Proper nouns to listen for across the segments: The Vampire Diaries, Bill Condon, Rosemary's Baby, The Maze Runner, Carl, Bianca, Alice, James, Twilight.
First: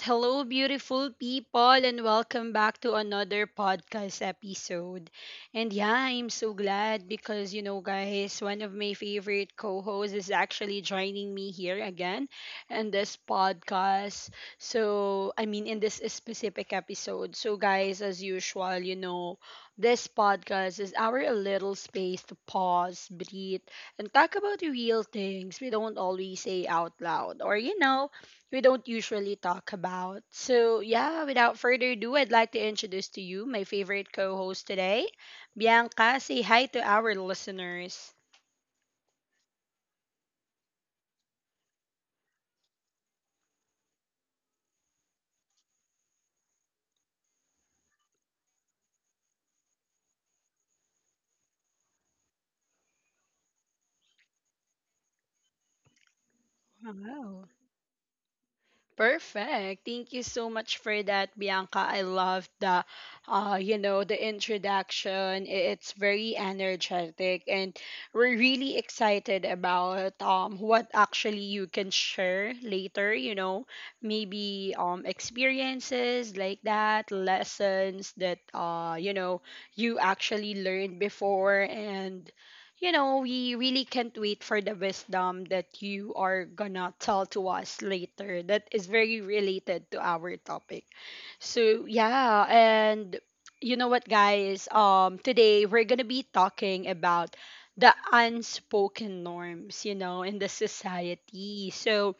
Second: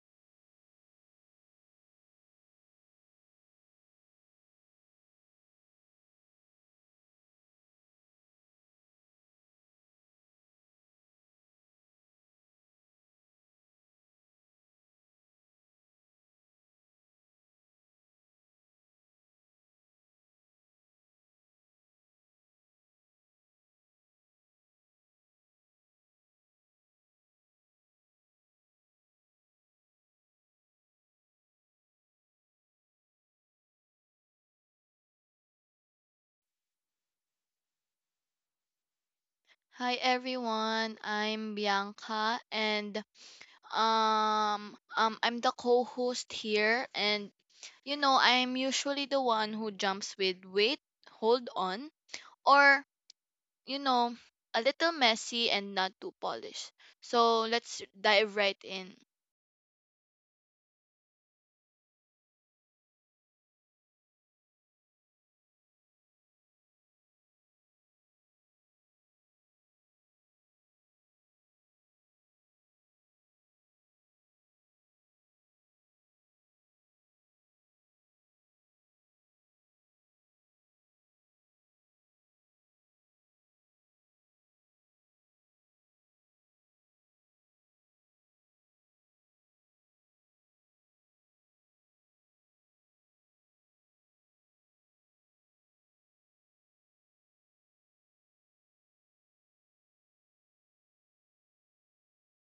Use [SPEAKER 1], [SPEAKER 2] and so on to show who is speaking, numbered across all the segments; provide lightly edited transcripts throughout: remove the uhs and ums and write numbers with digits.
[SPEAKER 1] Hello, beautiful people, and welcome back to another podcast episode. And yeah, I'm so glad because, you know, guys, one of my favorite co hosts is actually joining me here again in this podcast. So, I mean, in this specific episode. So, guys, as usual, you know, this podcast is our little space to pause, breathe, and talk about the real things we don't always say out loud or you know we don't usually talk about. So, yeah, without further ado, I'd like to introduce to you my favorite co host today, Bianca. Say hi to our listeners.
[SPEAKER 2] Hi everyone, I'm Bianca and I'm the co-host here and you know, I'm usually the one who jumps with wait, hold on or you know, a little messy and not too polished. So,
[SPEAKER 1] Wow.
[SPEAKER 2] let's dive right in.
[SPEAKER 1] Perfect. Thank you so much for that, Bianca. I love the, you know, the introduction. It's very energetic, and we're really excited about what actually you can share later. You know, maybe experiences like that, lessons that you know you actually learned before, and you know, we really can't wait for the wisdom that you are gonna tell to us later that is very related to our topic. So, yeah, and you know what, guys? Today we're gonna be talking about the unspoken norms, you know, in the society. So,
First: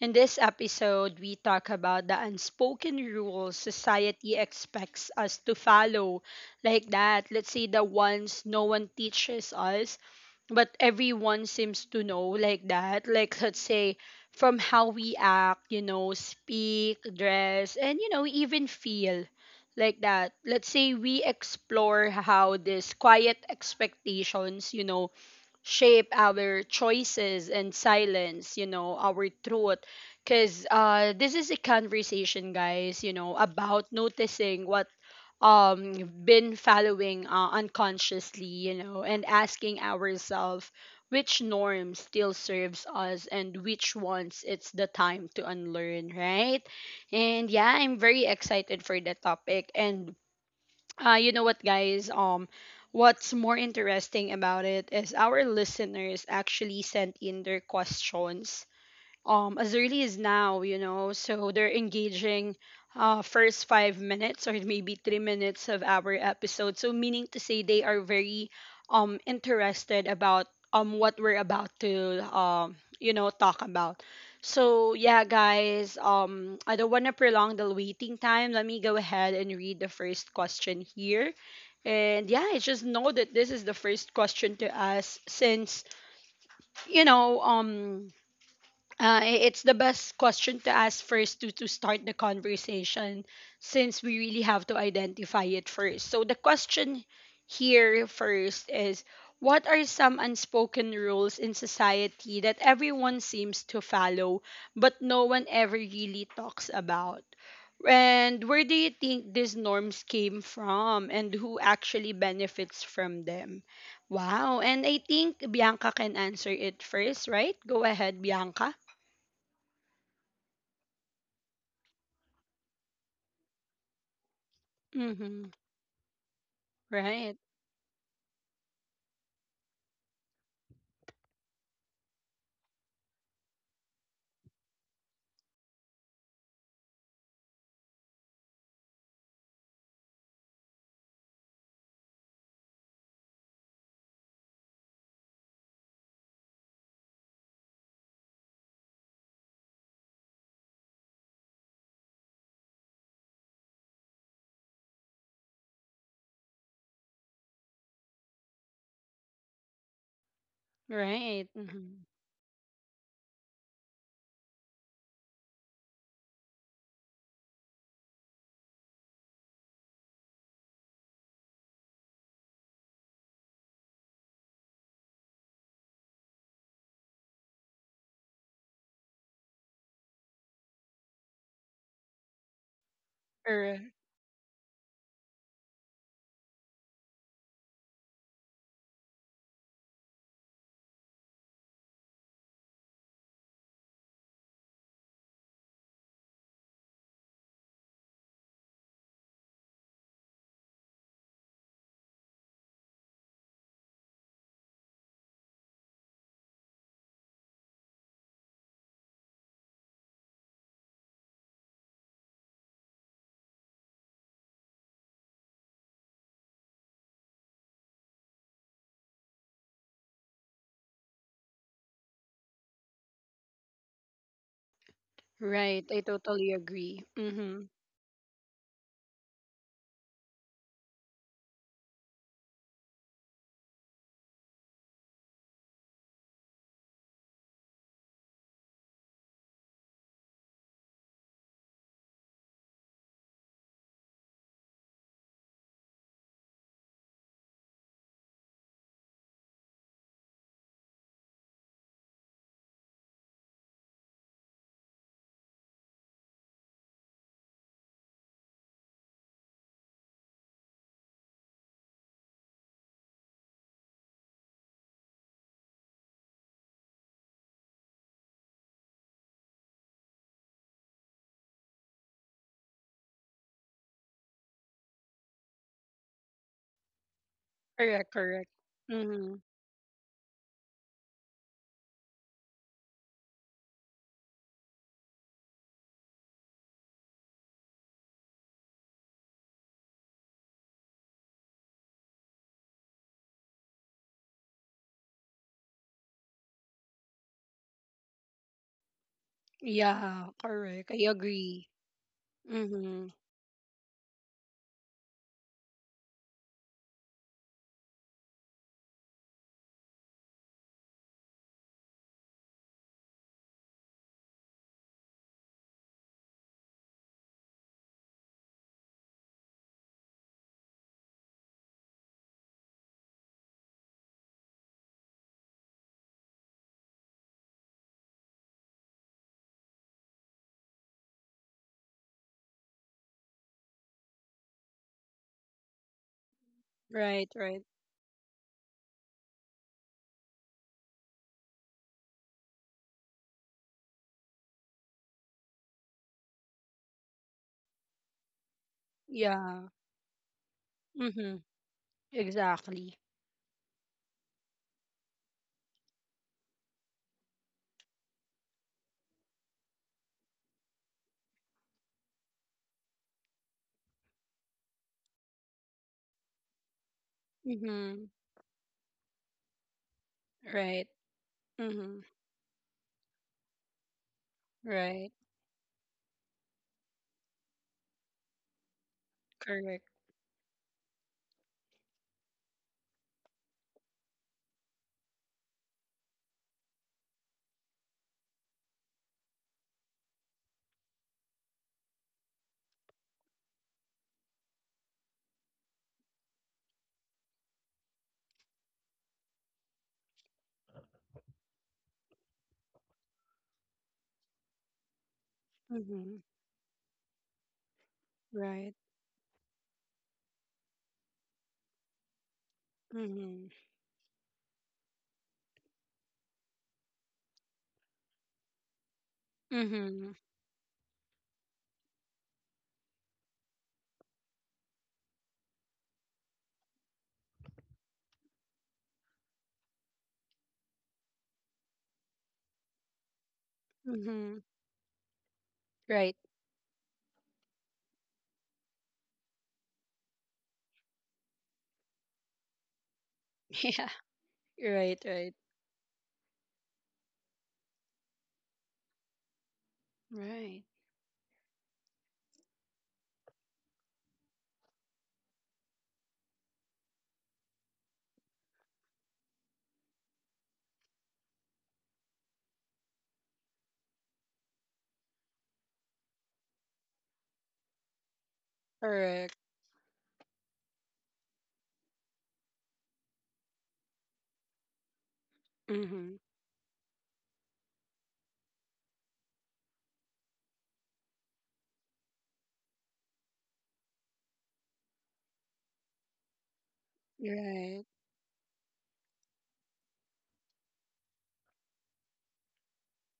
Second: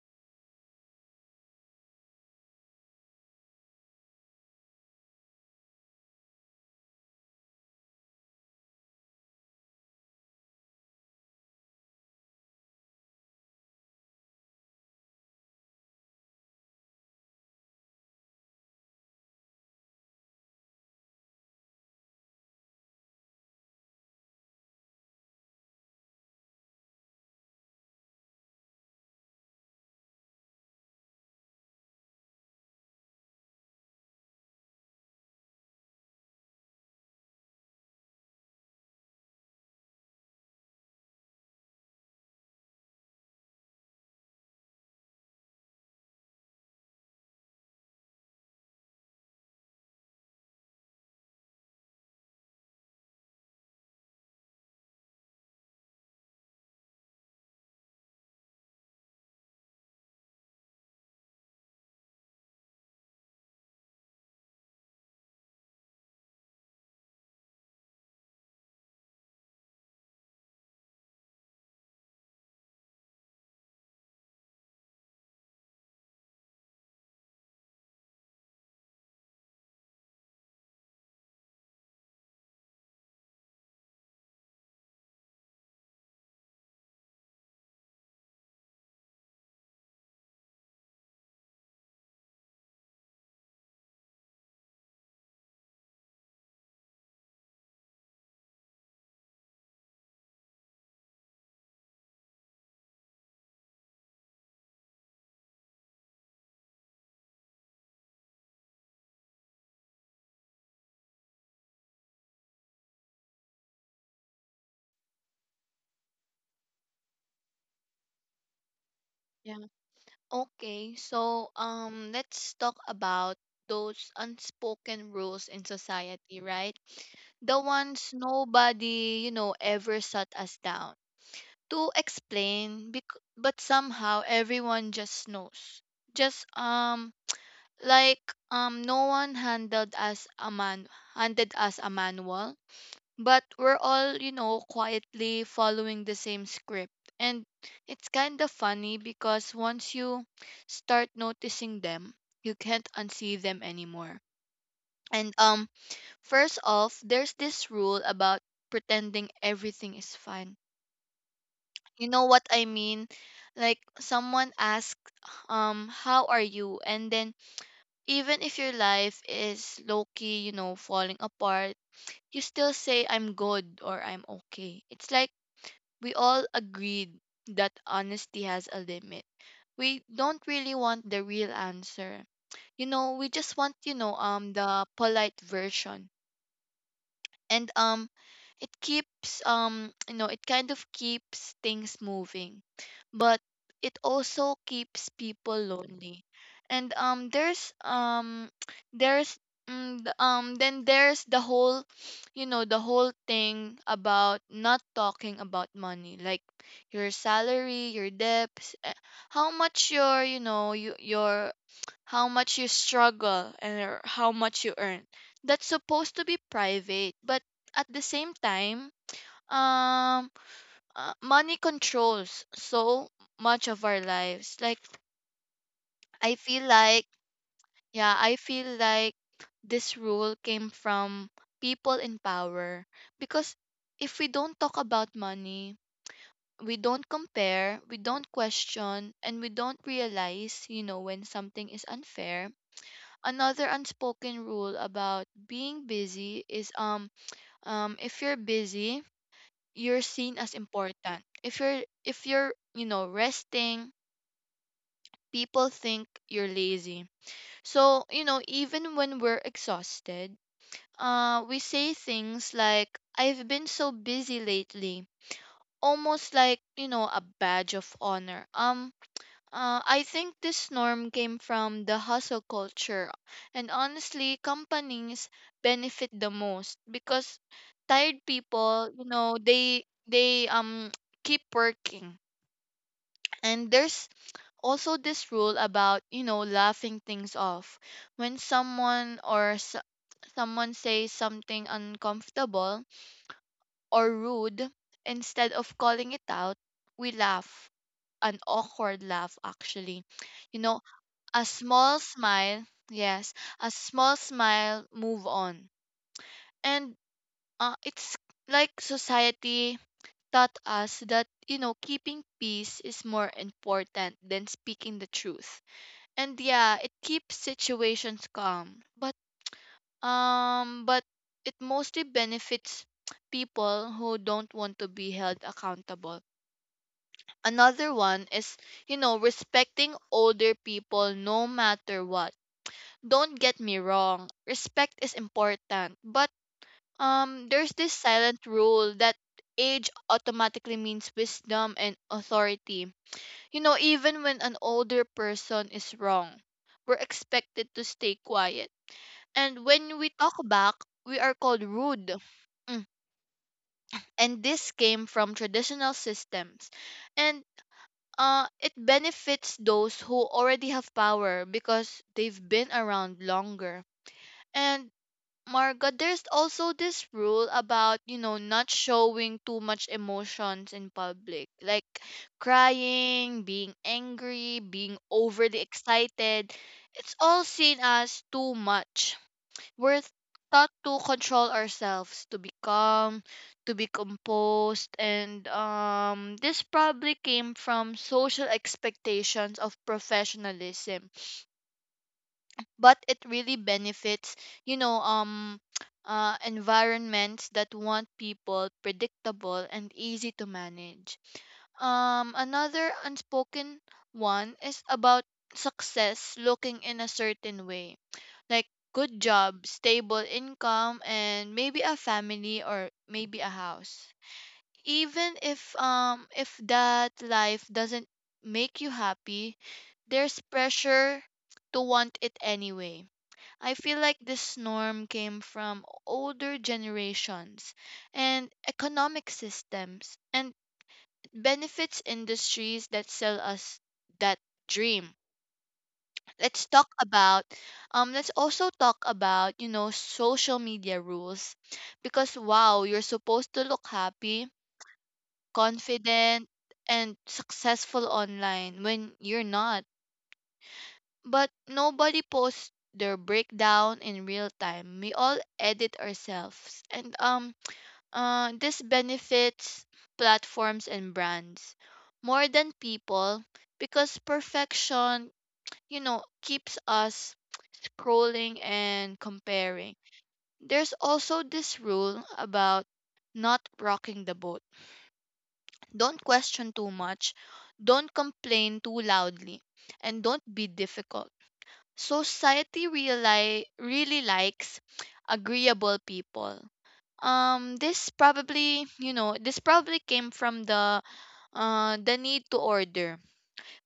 [SPEAKER 1] in this episode, we talk about the unspoken rules society expects us to follow. Like that, let's say the ones no one teaches us but everyone seems to know like that like let's say from how we act, you know, speak, dress, and you know even feel like that, let's say we explore how these quiet expectations you know shape our choices and silence you know our truth because this is a conversation, guys, you know, about noticing what been following unconsciously, you know, and asking ourselves which norm still serves us and which ones it's the time to unlearn, right? And yeah, I'm very excited for the topic. And you know what, guys? What's more interesting about it is our listeners actually sent in their questions as early as now, you know. So they're engaging first 5 minutes or maybe 3 minutes of our episode. So meaning to say they are very interested about what we're about to you know talk about. So yeah, guys. I don't want to prolong the waiting time. Let me go ahead and read the first question here. And yeah, I just know that this is the first question to ask since you know um it's the best question to ask first to start the conversation since we really have to identify it first. So the question here first is, what are some unspoken rules in society that everyone seems to follow but no one ever really talks about? And where do you think these norms came from and who actually benefits from them? Wow. And I think Bianca can answer it first, right? Go ahead, Bianca.
[SPEAKER 2] Yeah. Okay, so let's talk about those unspoken rules in
[SPEAKER 1] Mm-hmm.
[SPEAKER 2] society, right? The
[SPEAKER 1] Right.
[SPEAKER 2] ones nobody, you know, ever shut us down. But somehow everyone just knows just like no one handled us a man handed us a manual, but we're all you know quietly following the same script. And it's kind of funny because once you start noticing them, you can't unsee them anymore. And first off, there's this rule about pretending everything is fine, you
[SPEAKER 1] Right.
[SPEAKER 2] know what I
[SPEAKER 1] Mm-hmm.
[SPEAKER 2] mean? Like someone asks, how are you? And then even if your life is low key, you know, falling apart, you still say I'm good or I'm okay. It's like we all agreed that honesty has a limit. We don't really want the real answer. You know, we just want, you know,
[SPEAKER 1] Er,
[SPEAKER 2] the polite version. And it keeps you know, it kind of keeps things moving, but it also keeps people lonely. And there's there's then there's the whole you know, the whole thing about not talking about money, like your salary, your debts, how much your your how much you struggle, and or how much you earn. That's supposed to be private, but at the same time, um, money controls so much of our lives. Like I
[SPEAKER 1] right,
[SPEAKER 2] feel
[SPEAKER 1] I
[SPEAKER 2] like,
[SPEAKER 1] totally agree.
[SPEAKER 2] yeah,
[SPEAKER 1] Mm-hmm.
[SPEAKER 2] I feel like this rule came from people in power, because if we don't talk about money, we don't compare, we don't question, and we don't realize, you know, when something is unfair. Another unspoken rule about being busy is if you're busy, you're seen as important. If you're, you know, resting, people think you're lazy. So, you know, even when we're exhausted, we say things like I've been so busy lately, almost like, you know, a badge of honor. I think this norm came from the hustle culture, and honestly, companies benefit the most because tired
[SPEAKER 1] Correct.
[SPEAKER 2] people, you
[SPEAKER 1] Correct.
[SPEAKER 2] know, they
[SPEAKER 1] Mm-hmm.
[SPEAKER 2] they um keep working. And there's also this rule about, you know, laughing things off. When someone or s Someone says something uncomfortable or rude, instead of calling it out, we laugh. An awkward laugh, actually. You know,
[SPEAKER 1] Yeah.
[SPEAKER 2] a
[SPEAKER 1] Correct. I
[SPEAKER 2] small
[SPEAKER 1] agree.
[SPEAKER 2] smile, yes, a
[SPEAKER 1] Mm-hmm.
[SPEAKER 2] small smile, move on. And it's like society taught us that, you know, keeping peace is more important than speaking the truth. And yeah, it keeps situations calm, but um but it mostly benefits people who don't want to be held accountable. Another one is, you know, respecting older people no matter what. Don't get me wrong, respect is important, but there's this
[SPEAKER 1] Right. Right.
[SPEAKER 2] silent rule that age automatically means wisdom and authority. You know, even when an older person is wrong, we're expected to stay quiet. And when we talk
[SPEAKER 1] Yeah.
[SPEAKER 2] back, we are called
[SPEAKER 1] Mm-hmm.
[SPEAKER 2] rude. Mm.
[SPEAKER 1] Exactly.
[SPEAKER 2] And this came from traditional systems. And it benefits those who already have power because they've been around longer. And Marga, there's also this rule about, you know,
[SPEAKER 1] Mm-hmm.
[SPEAKER 2] not showing too much emotions in public,
[SPEAKER 1] Right.
[SPEAKER 2] like
[SPEAKER 1] Mm-hmm.
[SPEAKER 2] crying, being angry, being overly
[SPEAKER 1] Right.
[SPEAKER 2] excited. It's all seen as too much. We're
[SPEAKER 1] Correct.
[SPEAKER 2] taught to control ourselves, to be calm, to be composed, and this probably came from social expectations of professionalism. But it really benefits, you know, environments that want people predictable and easy to manage. Another unspoken one is about success
[SPEAKER 1] Mm-hmm.
[SPEAKER 2] looking in a certain way, like good
[SPEAKER 1] Right.
[SPEAKER 2] job, stable income, and maybe a family or maybe a house.
[SPEAKER 1] Mm-hmm.
[SPEAKER 2] Even if that life doesn't make you happy, there's
[SPEAKER 1] Mm-hmm.
[SPEAKER 2] pressure to want it anyway. I feel like this norm came from older generations and economic systems, and benefits industries that sell us that
[SPEAKER 1] Mm-hmm.
[SPEAKER 2] dream. let's
[SPEAKER 1] Right.
[SPEAKER 2] talk about let's also talk about, you know, social media rules, because wow, you're supposed to look happy,
[SPEAKER 1] Yeah. Right. Right.
[SPEAKER 2] confident, and successful online when you're not.
[SPEAKER 1] Right.
[SPEAKER 2] But nobody posts their breakdown in real time. We all edit ourselves. And this benefits platforms and brands more than people, because perfection, you know, keeps us scrolling and comparing.
[SPEAKER 1] Correct.
[SPEAKER 2] There's also this rule about not rocking the boat. Don't question
[SPEAKER 1] Mm-hmm.
[SPEAKER 2] too much, don't complain too loudly, and don't be difficult. Society really likes agreeable people. This
[SPEAKER 1] Right.
[SPEAKER 2] probably, you know, this probably came from the need to order,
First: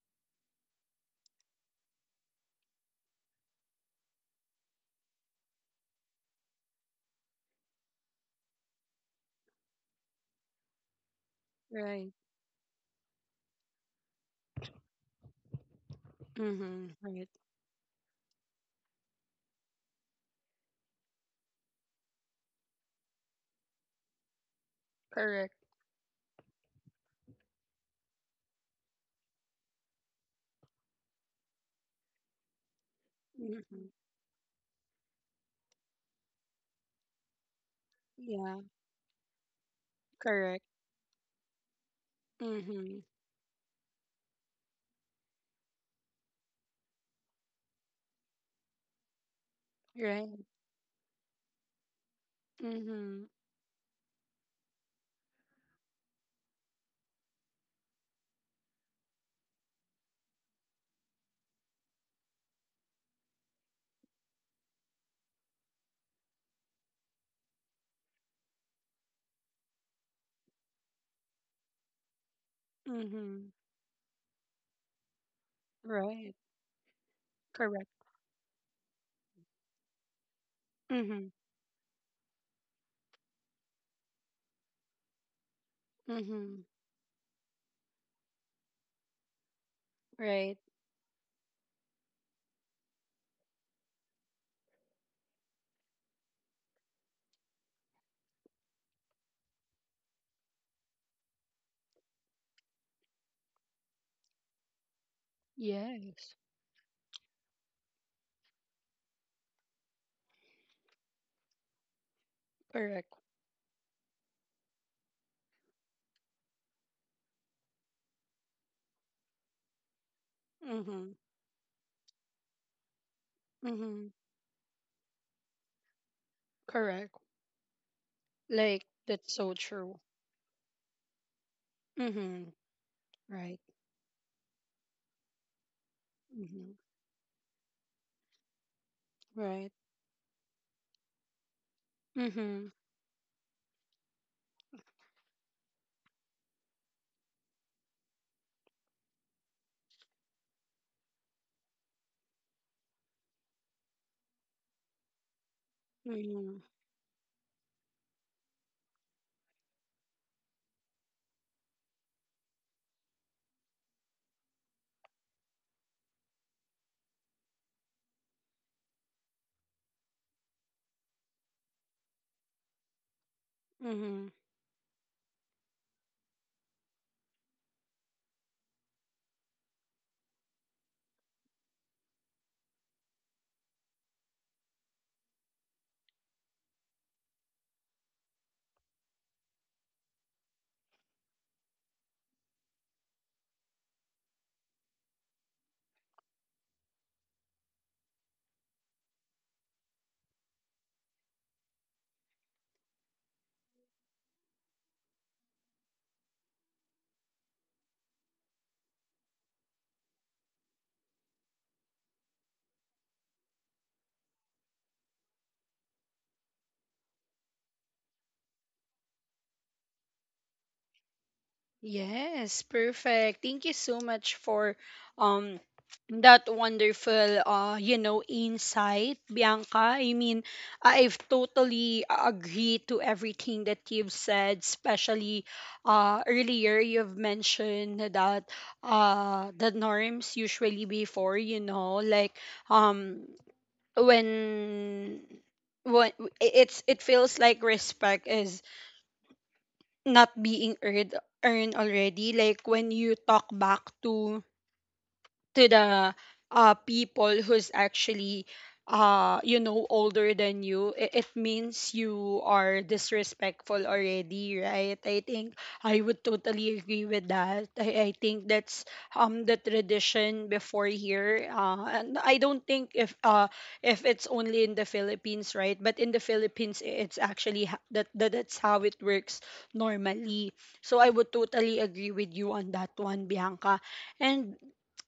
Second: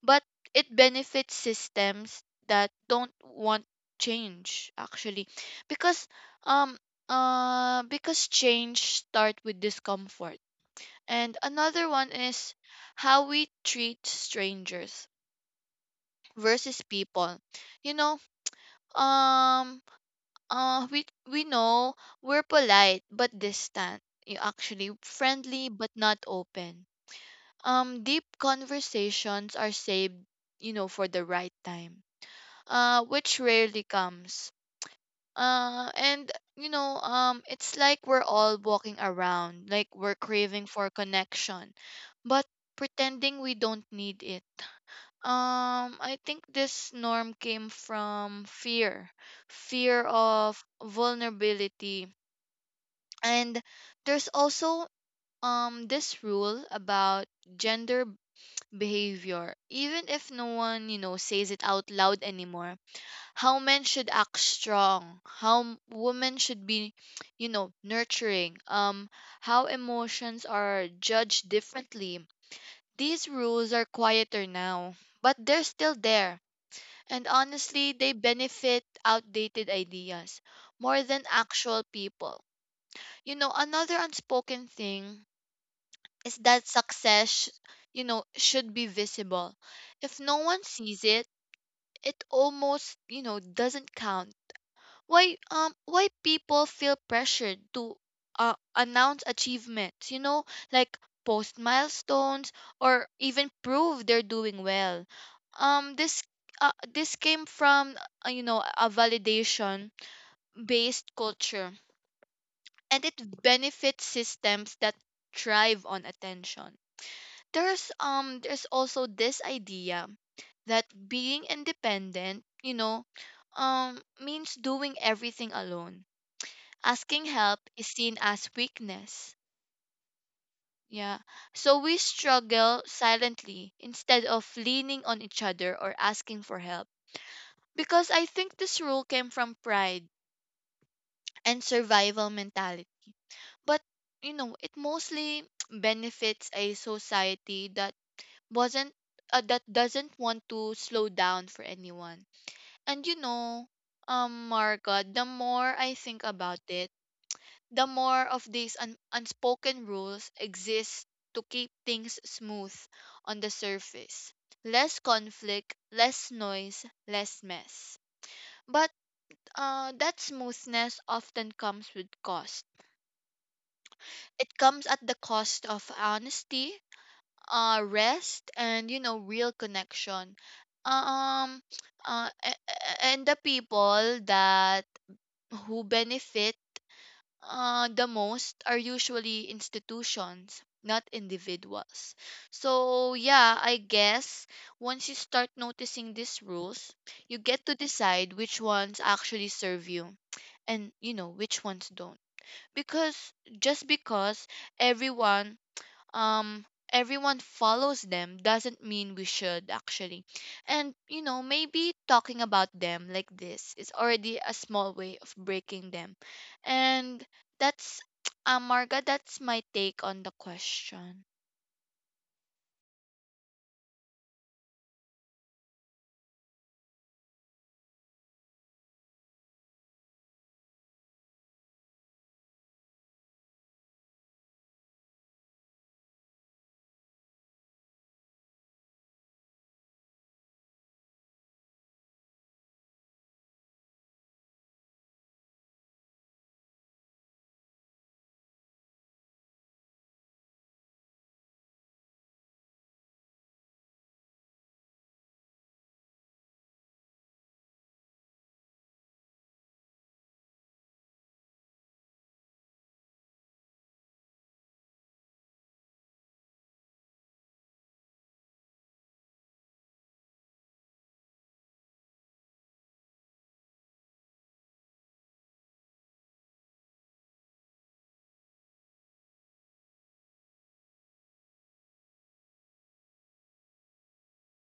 [SPEAKER 2] but it benefits systems that don't want change actually, because um because change start with discomfort. And another one
[SPEAKER 1] Right.
[SPEAKER 2] is how we treat strangers versus
[SPEAKER 1] Mm-hmm. Right.
[SPEAKER 2] people, you know. um uh we we know we're polite but distant, you actually
[SPEAKER 1] Correct.
[SPEAKER 2] friendly but not open. Deep conversations are saved, you know, for the right time, which rarely
[SPEAKER 1] Mm-hmm.
[SPEAKER 2] comes. And you know, it's like we're
[SPEAKER 1] Yeah,
[SPEAKER 2] all walking around, like we're
[SPEAKER 1] correct.
[SPEAKER 2] craving for connection, but
[SPEAKER 1] Mm-hmm.
[SPEAKER 2] pretending we don't need it. I think this norm came from fear, fear
[SPEAKER 1] Right.
[SPEAKER 2] of vulnerability.
[SPEAKER 1] Mm-hmm.
[SPEAKER 2] And there's also this rule about gender behavior, even if no one, you know, says it out loud anymore, how men should act strong, women should be, you know, nurturing, how emotions are judged differently. These
[SPEAKER 1] Mm-hmm.
[SPEAKER 2] rules are quieter now, but they're still
[SPEAKER 1] Right.
[SPEAKER 2] there. And
[SPEAKER 1] Correct.
[SPEAKER 2] honestly, they benefit outdated ideas more than
[SPEAKER 1] Mm-hmm.
[SPEAKER 2] actual people. You know, another unspoken thing is
[SPEAKER 1] Mm-hmm.
[SPEAKER 2] that success, you know, should be visible. If no
[SPEAKER 1] Right.
[SPEAKER 2] one sees it, it almost, you know, doesn't count. Why people feel pressured to announce achievements, you know, like post milestones, or even prove they're doing well. um this
[SPEAKER 1] Yes.
[SPEAKER 2] this came from you know, a validation based culture, and
[SPEAKER 1] Correct.
[SPEAKER 2] it benefits systems that thrive on attention. There's also this idea that
[SPEAKER 1] Mm-hmm.
[SPEAKER 2] being independent, you know,
[SPEAKER 1] Mm-hmm.
[SPEAKER 2] means doing everything alone.
[SPEAKER 1] Correct.
[SPEAKER 2] Asking help is seen as
[SPEAKER 1] Like that's
[SPEAKER 2] weakness.
[SPEAKER 1] so true.
[SPEAKER 2] Yeah. So we
[SPEAKER 1] Mm-hmm.
[SPEAKER 2] struggle
[SPEAKER 1] Right.
[SPEAKER 2] silently instead of leaning on each other or asking for
[SPEAKER 1] Mm-hmm.
[SPEAKER 2] help. Because I think this rule came from
[SPEAKER 1] Right.
[SPEAKER 2] pride and survival
[SPEAKER 1] Mm-hmm.
[SPEAKER 2] mentality. But, you know, it mostly benefits a society that wasn't that doesn't want to slow down for anyone. And you know, Margot, the more I think
[SPEAKER 1] Mm-hmm.
[SPEAKER 2] about it, the more of unspoken rules exist to keep things smooth on the surface. Less conflict, less noise, less mess. But that smoothness often comes with cost.
[SPEAKER 1] Mm-hmm.
[SPEAKER 2] It comes at the cost of honesty, rest, and you know, real connection. Um, and the people that who benefit the most are usually institutions, not individuals. So, yeah, I guess once you start noticing these rules, you get to decide which ones actually serve you, and you know, which ones don't. Because just because everyone um everyone follows them doesn't mean we should actually. And you know, maybe talking about them like this is already a small way of breaking them. And that's Marga, that's my take on the question.
[SPEAKER 1] Yes, perfect. Thank you so much for um that wonderful you know insight, Bianca. I mean, I've totally agree to everything that you've said, especially earlier you've mentioned that the norms usually before, you know, like um when when it's, it feels like respect is not being earned, already, like when you talk back to the people who's actually you know older than you, it means you are disrespectful already, right? I think I would totally agree with that. I think that's the tradition before here, and I don't think if it's only in the Philippines, right? But in the Philippines, it's actually that's how it works normally. So I would totally agree with you on that one, Bianca. And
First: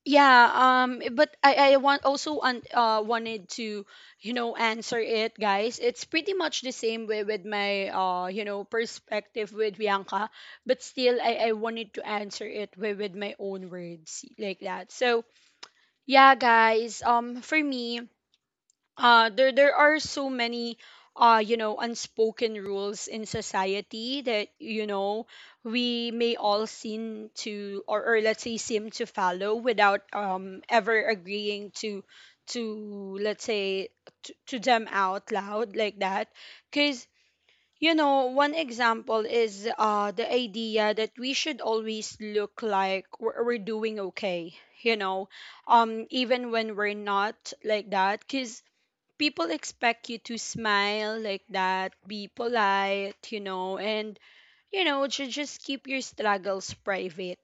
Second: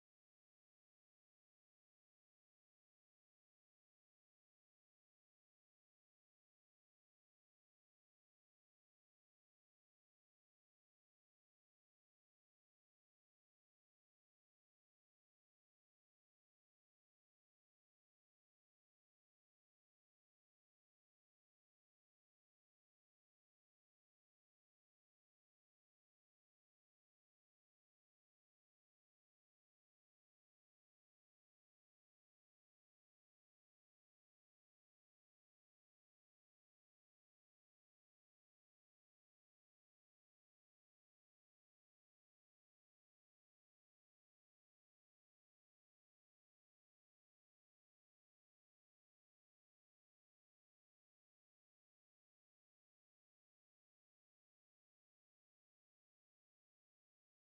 [SPEAKER 1] yeah, but I want also wanted to, you know, answer it, guys. It's pretty much the same way with my, you know, perspective with Bianca, but still, I wanted to answer it with my own words like that. So yeah, guys. For me, there there are so many you know unspoken rules in society that you know we may all seem to or let's say seem to follow without ever agreeing to let's say to them out loud like that because you know one example is the idea that we should always look like we're doing okay, you know, even when we're not like that, because people expect you to smile like that, be polite, you know, and you know, to just keep your struggles private.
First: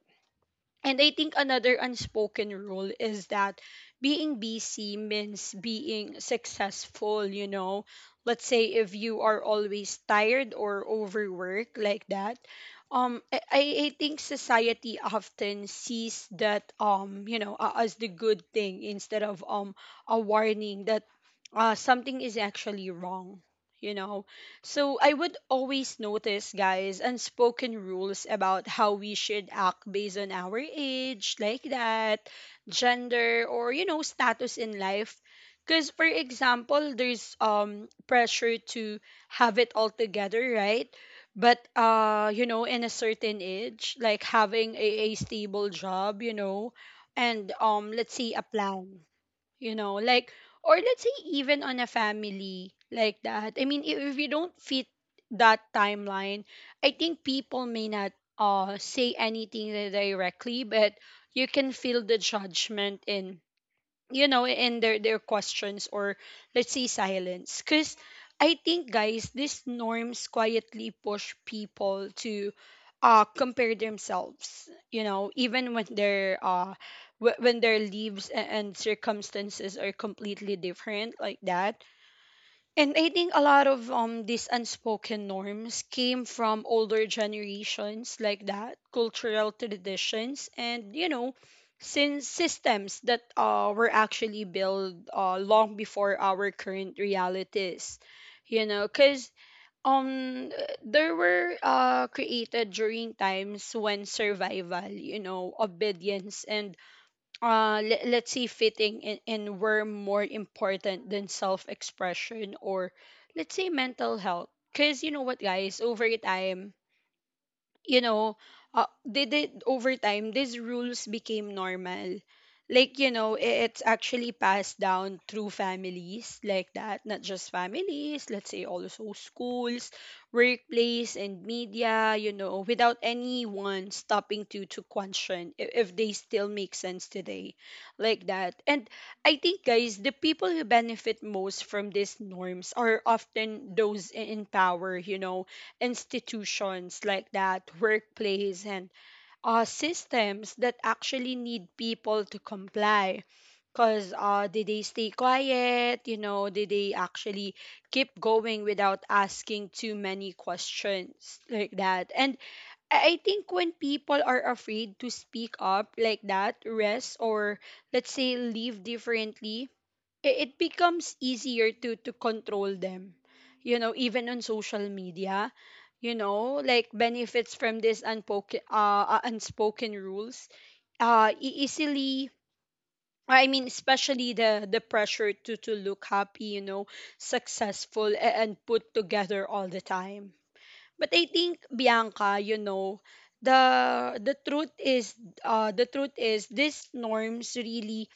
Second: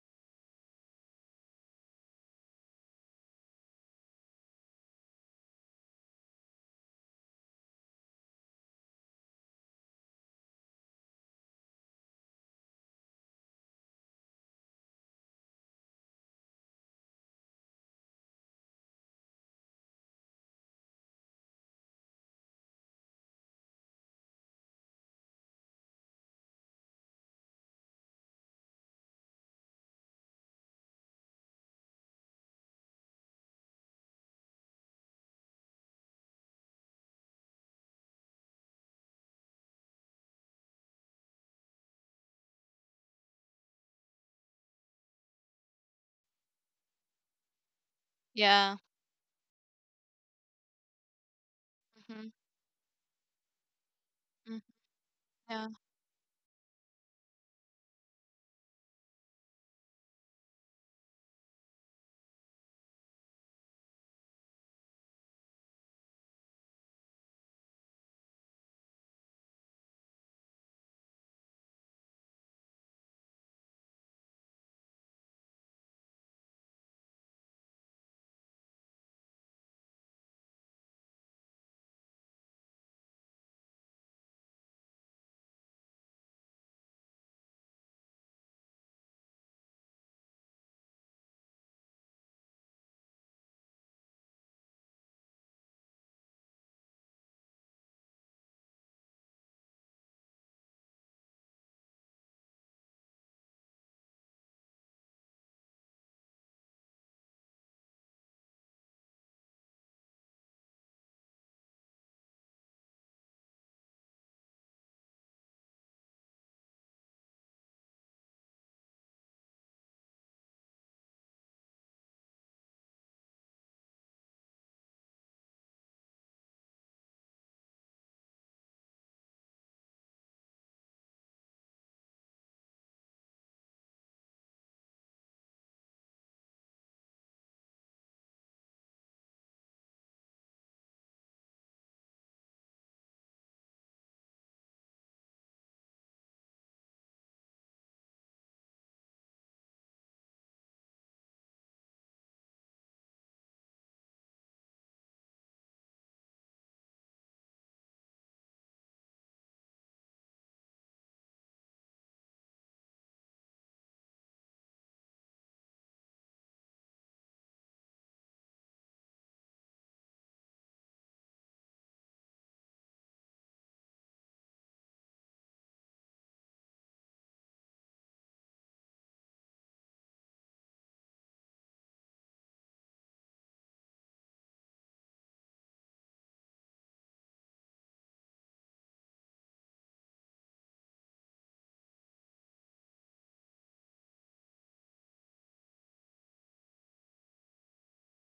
[SPEAKER 1] And I think another unspoken rule is that being busy means being successful, you know. Let's say if you are always tired or overworked like that, I think society often sees that you know, as the good thing instead of a warning that something is actually wrong, you know. So I would always notice, guys, unspoken rules about how we should act based on our age, like that, gender, or you know, status in life. Because, for example, there's pressure to have it all together, right? But you know, in a certain age, like having a stable job, you know, and let's say a
[SPEAKER 2] Yeah.
[SPEAKER 1] plan, you know, like or let's say even on a
[SPEAKER 2] Hmm.
[SPEAKER 1] family like that. I mean, if you don't
[SPEAKER 2] Mm.
[SPEAKER 1] fit that
[SPEAKER 2] Yeah.
[SPEAKER 1] timeline, I think people may not say anything directly, but you can feel the judgment in, you know, in their questions or let's say silence. Because I think, guys, these norms quietly push people to compare themselves, you know, even when their when their lives and circumstances are completely different like that. And I think a lot of these unspoken norms came from older generations like that, cultural traditions, and you know, since systems that were actually built long before our current realities. You know, cuz um they were created during times when survival, you know, obedience, and let's see, fitting and were more important than self expression or let's say mental health. Because you know what, guys, over time, you know, they did over time these rules became normal. Like, you know, it's actually passed down through families like that, not just families. Let's say also schools, workplace, and media. You know, without anyone stopping to question if they still make sense today, like that. And I think, guys, the people who benefit most from these norms are often those in power. You know, institutions like that, workplace, and systems that actually need people to comply. Because did they stay quiet? You know, did they actually keep going without asking too many questions like that? And I think when people are afraid to speak up like that, rest or let's say live differently, it becomes easier to control them, you know, even on social media, you know, like benefits from this unpoken unspoken rules easily. I mean, especially the pressure to look happy, you know, successful and put together all the time. But I think, Bianca, you know, the truth is these norms really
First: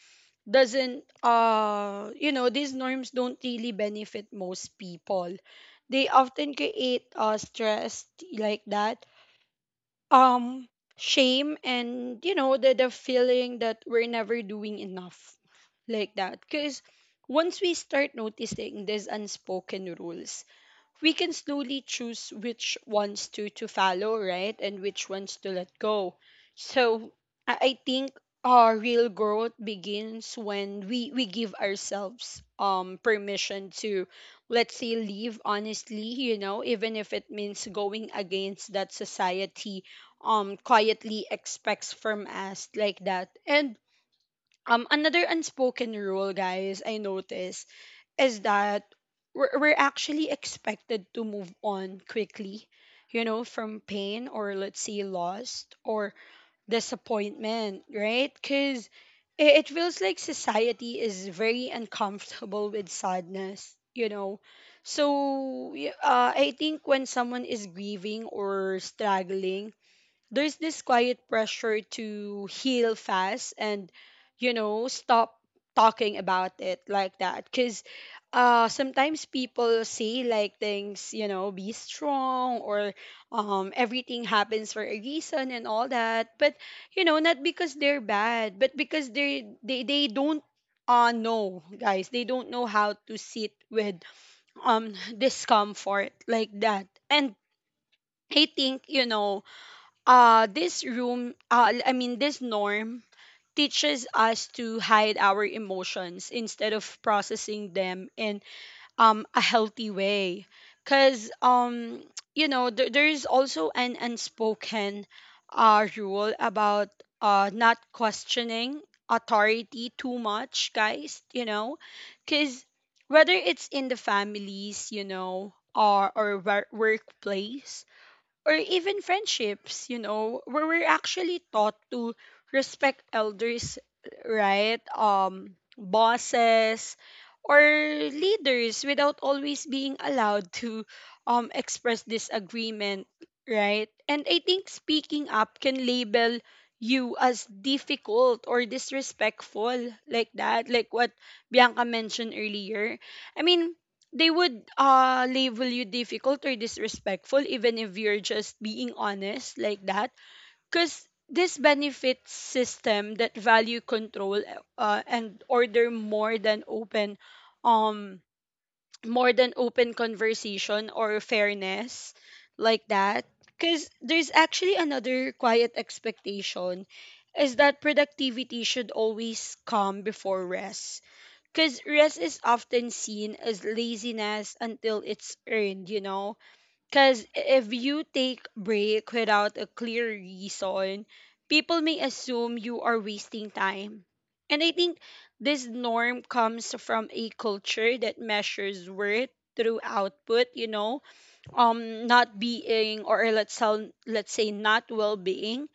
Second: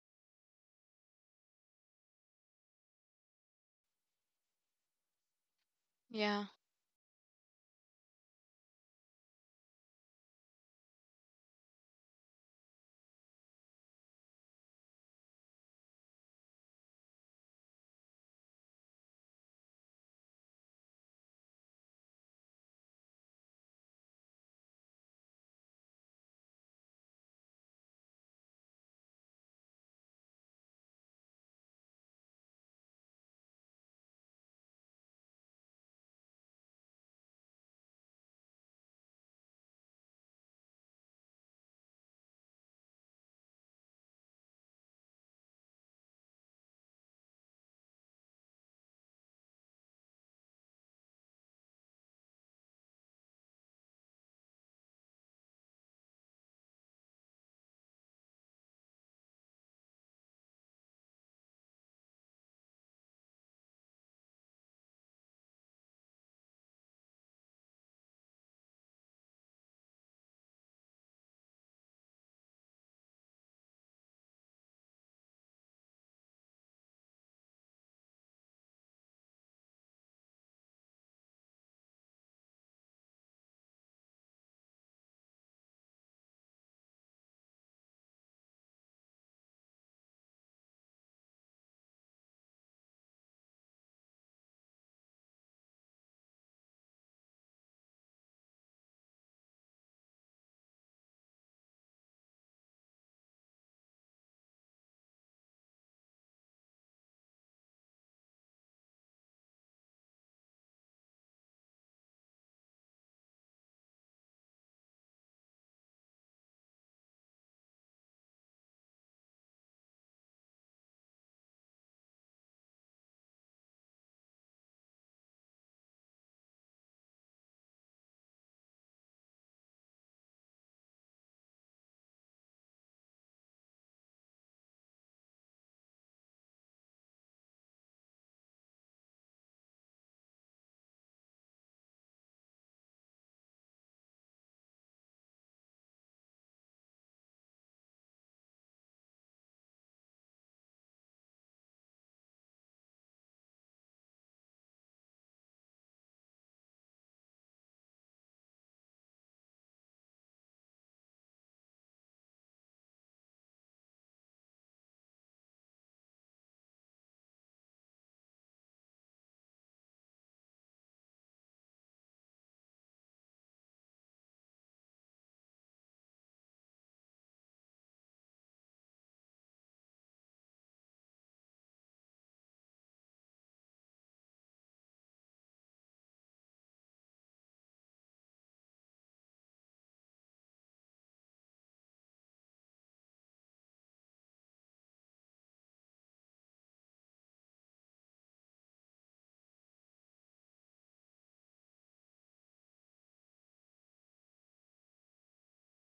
[SPEAKER 1] doesn't, you know, these norms don't really benefit most people. They
[SPEAKER 2] Yeah.
[SPEAKER 1] often create stress like that, um shame, and you know the feeling that we're never doing enough like that. Because once we start noticing these unspoken rules, we can slowly choose which ones to follow, right? And which ones to let go. So I think our real growth begins when we give ourselves permission to, let's say, leave honestly, you know, even if it means going against that society quietly expects from us like that. And another unspoken rule, guys, I notice is that we're actually expected to move on quickly, you know, from pain or let's say loss or disappointment, right? Because it feels like society is very uncomfortable with sadness, you know. So I think when someone is grieving or struggling, there's this quiet pressure to heal fast and you know stop talking about it like that. Because sometimes people say like things, you know, be strong, or everything happens for a reason and all that. But you know, not because they're bad, but because they they don't know, guys, they don't know how to sit with discomfort like that. And I think, you know, this room I mean, this norm teaches us to hide our emotions instead of processing them in a healthy way. Cuz you know, there is also an unspoken rule about not questioning authority too much, guys. Cuz whether it's in the families, or workplace, or even friendships, you know, where we're actually taught to respect elders, right? Bosses or leaders without always being allowed to express disagreement, right? And I think speaking up can label you as difficult or disrespectful like that, like what Bianca mentioned earlier. I mean, they would label you difficult or disrespectful even if you're just being honest like that, because this benefit system that value control and order more than open um conversation or fairness like that. Because there's actually another quiet expectation, is that productivity should always come before rest, because rest is often seen as laziness until it's earned, you know? Because if you take break without a clear reason, people may assume you are wasting time. And I think this norm comes from a culture that measures worth through output, not being, or let's say not well-being.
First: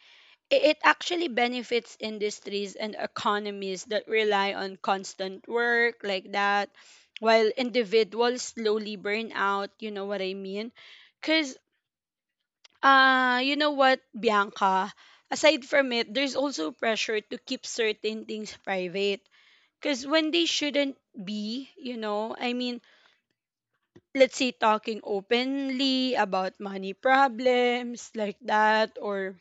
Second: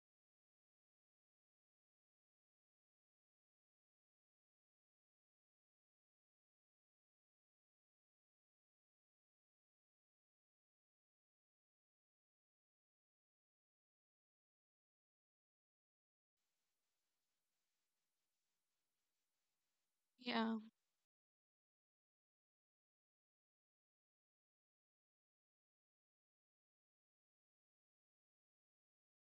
[SPEAKER 1] It actually benefits industries and economies that rely on constant work like that, while individuals slowly burn out, you know what I mean? Because you know what, Bianca? Aside from it, there's also pressure to keep certain things private because when they
[SPEAKER 2] Yeah.
[SPEAKER 1] shouldn't be, I mean, let's say talking openly about money problems like that, or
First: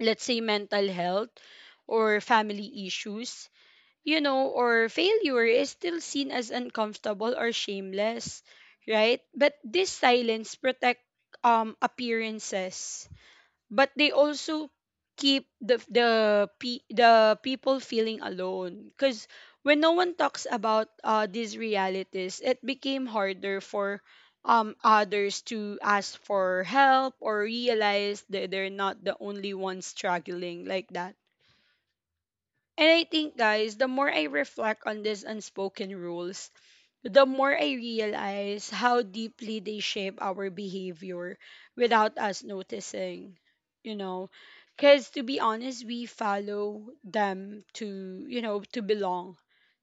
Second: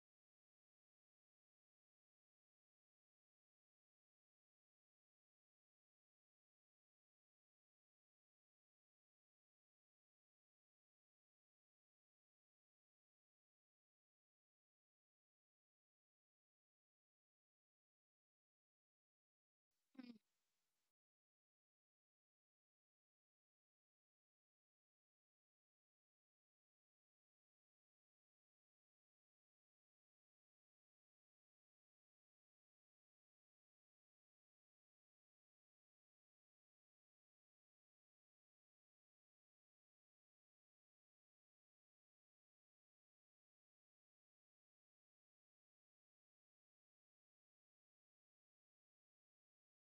[SPEAKER 1] let's say mental health or family issues, you know, or failure is still seen as uncomfortable or shameless, right? But this silence protect appearances, but they also keep the people feeling alone. Because when no one talks about these realities, it became harder for others to ask for help or realize that they're not the only ones struggling like that. And I think, guys, the more I reflect on these unspoken rules, the more I realize how deeply they shape our behavior without us noticing, you know. Because to be honest, we follow them to belong,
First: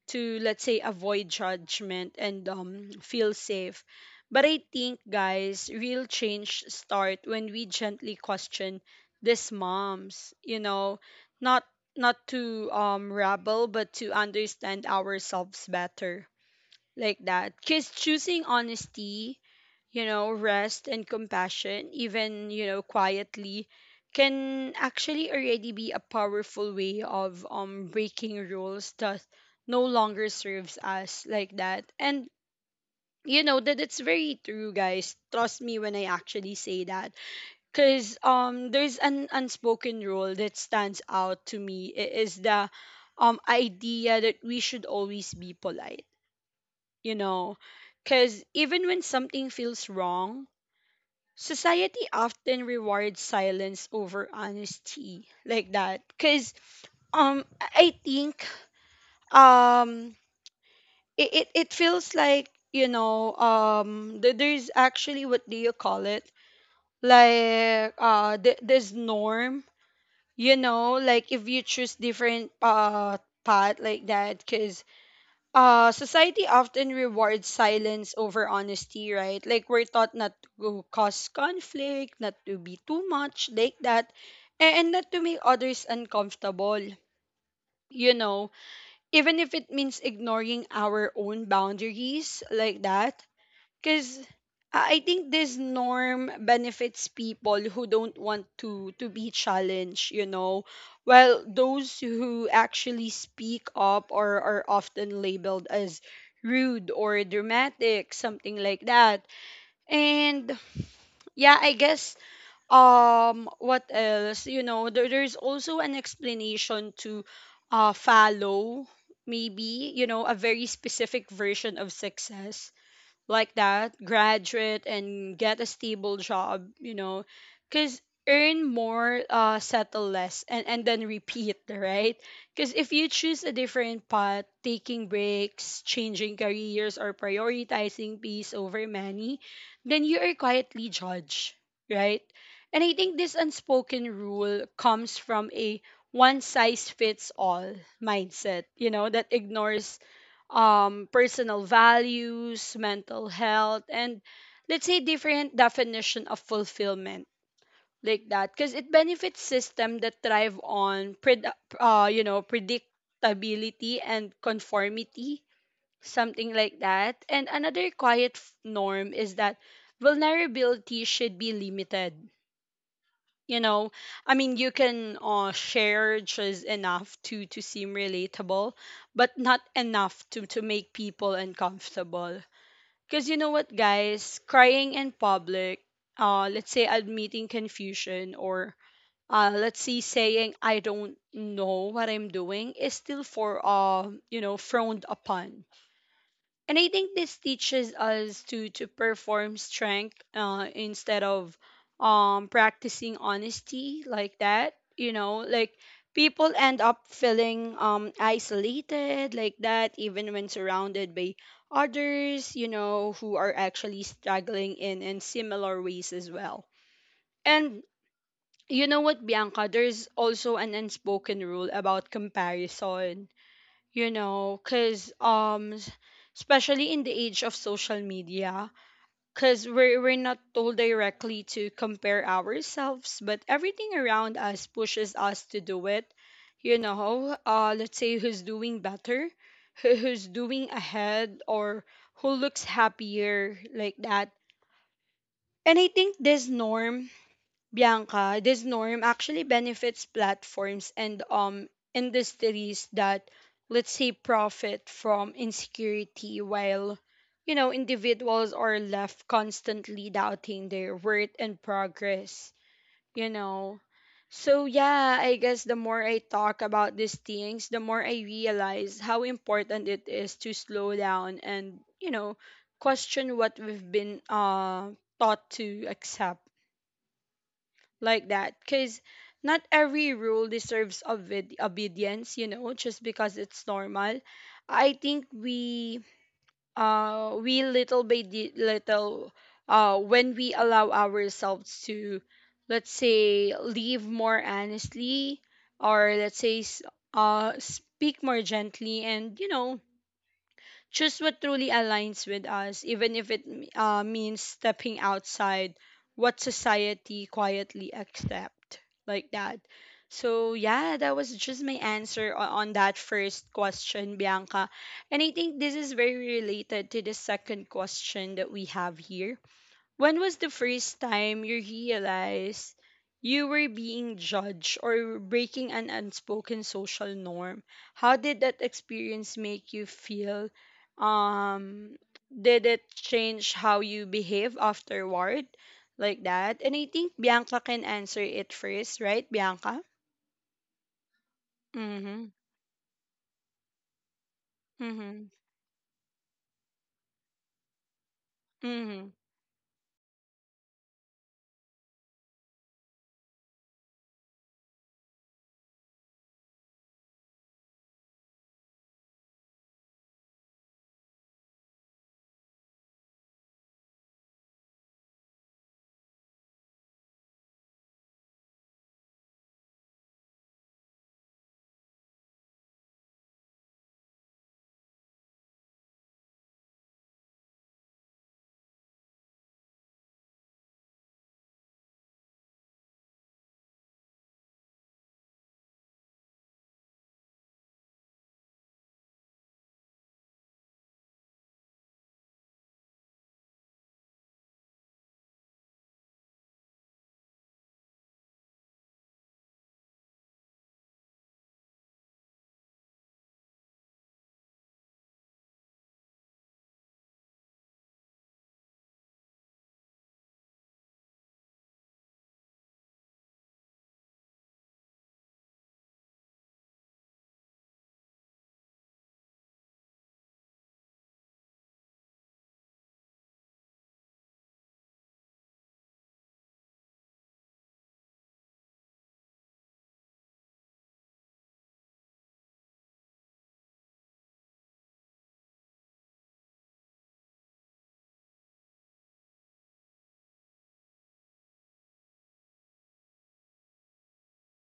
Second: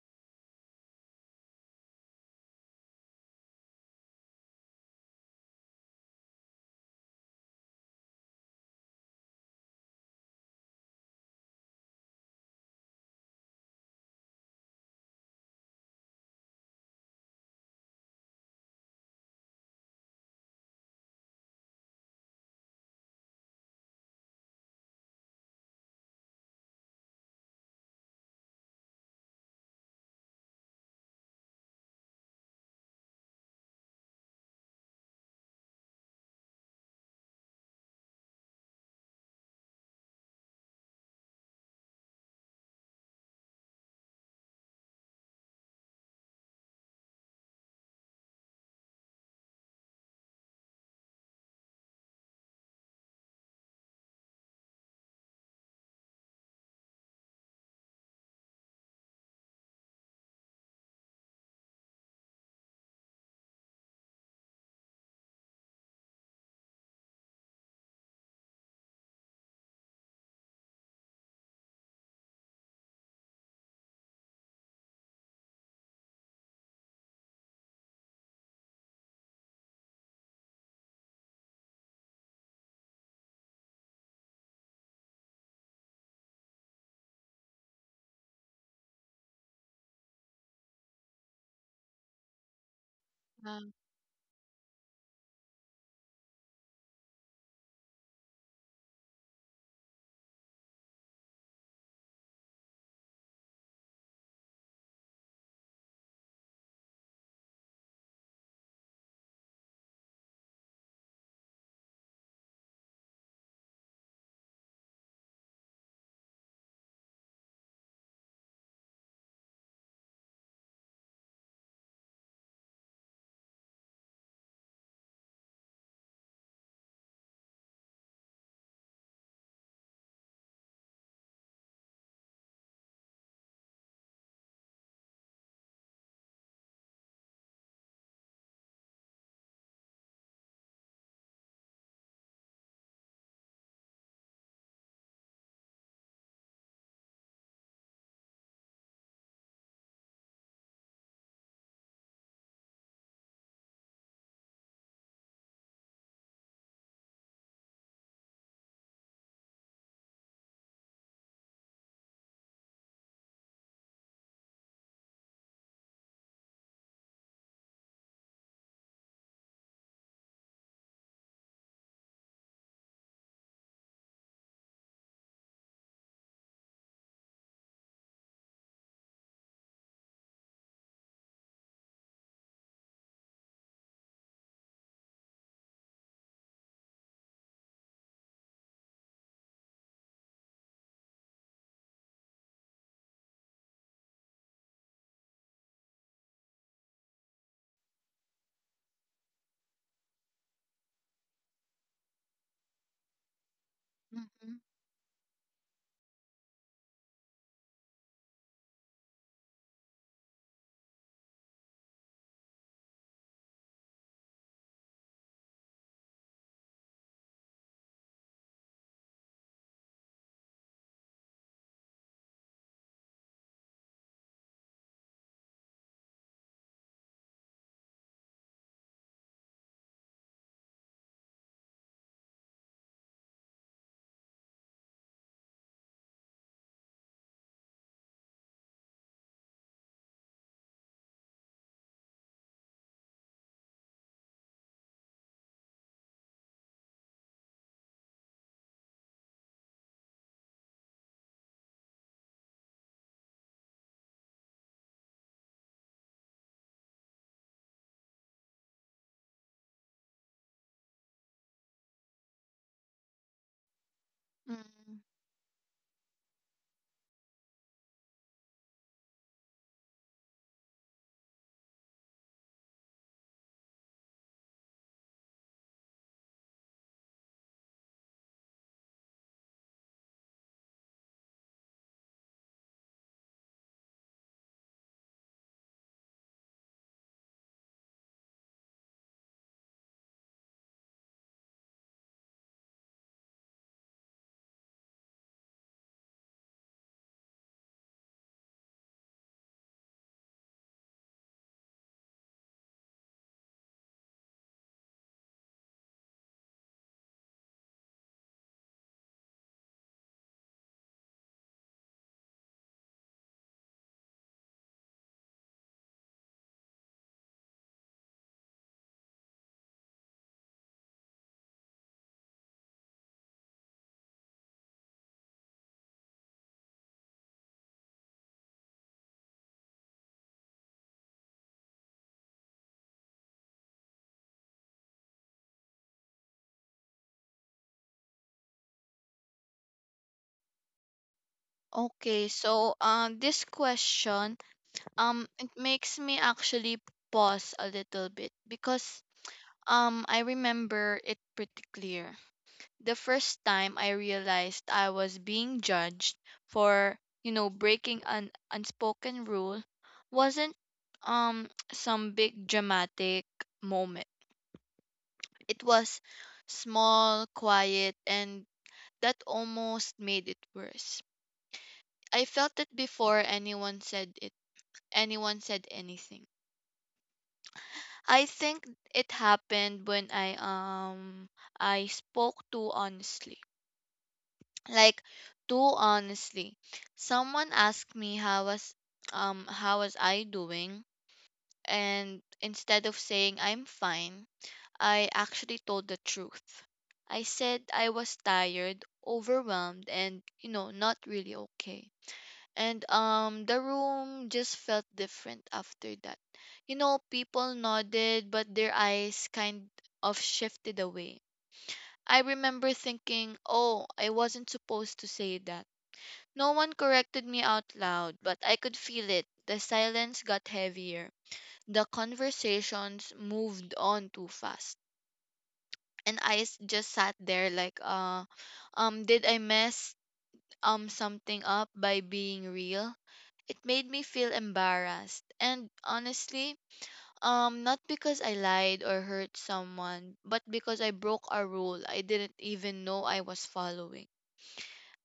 [SPEAKER 1] to, let's say, avoid judgment, and feel safe. But I think, guys, real change start when we gently question these moms, not not to rebel, but to understand ourselves better like that. Because choosing honesty, rest and compassion, even, quietly, can actually already be a powerful way of breaking rules that no longer serves us like that. And you know that it's very true, guys, trust me when I actually say that. Because there's an unspoken rule that stands out to me, it is the idea that we should always be polite, you know because even when something feels wrong, society often rewards silence over honesty like that. Because I think um it feels like, there's actually what do you call it, like this norm, like if you choose different path like that. Because society often rewards silence over honesty, right? Like, we're taught not to cause conflict, not to be too much like that, and not to make others uncomfortable, you know even if it means ignoring our own boundaries like that.
[SPEAKER 2] Um,
[SPEAKER 1] Because I think this norm benefits people who don't want to be challenged, you know, while those who actually speak up or are often labeled as rude or dramatic, something like that. And yeah, I guess what else? There's also an explanation to follow, maybe, a very specific version of success like that: graduate and get a stable job, because earn more, settle less, and then repeat, right? Because if you choose a different path, taking breaks, changing careers, or prioritizing peace over money, then you are quietly judged, right? And I think this unspoken rule comes from a one size fits all mindset, that ignores personal values, mental health, and let's say different definition of fulfillment like that, because it benefits system that thrive on predictability and conformity, something like that. And another quiet norm is that vulnerability should be limited, you know I mean, you can share just enough to seem relatable, but not enough to make people uncomfortable. Because you know what, guys, crying in public, let's say admitting confusion, or let's say saying I don't know what I'm doing, is still for frowned upon. And I think this teaches us to perform strength, instead of practicing honesty like
[SPEAKER 2] mhm.
[SPEAKER 1] that. Like, people end up feeling isolated like that, even when surrounded by others, you know, who are actually struggling in similar ways as well. And you know what, Bianca? There's also an unspoken rule about comparison, because especially in the age of social media, because we're not told directly to compare ourselves, but everything around us pushes us to do it, let's say who's doing better, who's doing ahead, or who looks happier like that. And I think this norm Bianca, this norm actually benefits platforms and industries that, let's say, profit from insecurity, while individuals are left constantly doubting their worth and progress, you know. So
[SPEAKER 2] Mm.
[SPEAKER 1] yeah, I guess the more I talk about these things, the more I realize how important it is to slow down and, question what we've been taught to accept like that, because not every rule deserves obedience, just because it's normal. I think we little by little, when we allow ourselves to, let's say, live more honestly, or let's say speak more gently, and, choose what truly aligns with us, even if it means stepping outside what society quietly accept like that. So yeah, that was just my answer on that first question, Bianca. And I think this is very related to the second question that we have here: when was the first time you realized you were being judged or breaking an unspoken social norm? How did that experience make you feel? Um, did it change how you behave afterward? Like that? And I think Bianca can answer it first, right, Bianca?
[SPEAKER 2] Okay,
[SPEAKER 1] Mm-hmm.
[SPEAKER 2] so this question
[SPEAKER 1] Mm-hmm.
[SPEAKER 2] it makes me actually pause a little bit, because
[SPEAKER 1] Mm-hmm.
[SPEAKER 2] I remember it pretty clear. The first time I realized I was being judged for, you know, breaking an unspoken rule wasn't some big dramatic moment. It was small, quiet, and that almost made it worse. I felt it before anyone said anything. I think it happened when I spoke too honestly. Like too honestly. Someone asked me how was I doing, and instead of saying I'm fine, I actually told the truth. I said I was tired, overwhelmed, and you know, not really okay. And the room just felt different after that. You know, people nodded but their eyes kind of shifted away. I remember thinking, oh, I wasn't supposed to say that. No one corrected me out loud, but I could feel it. The silence got heavier. The conversations moved on too fast. And just sat there like, did I mess something up by being real? It made me feel embarrassed. And honestly, not because I lied or hurt someone, but because I broke a rule I didn't even know I was following.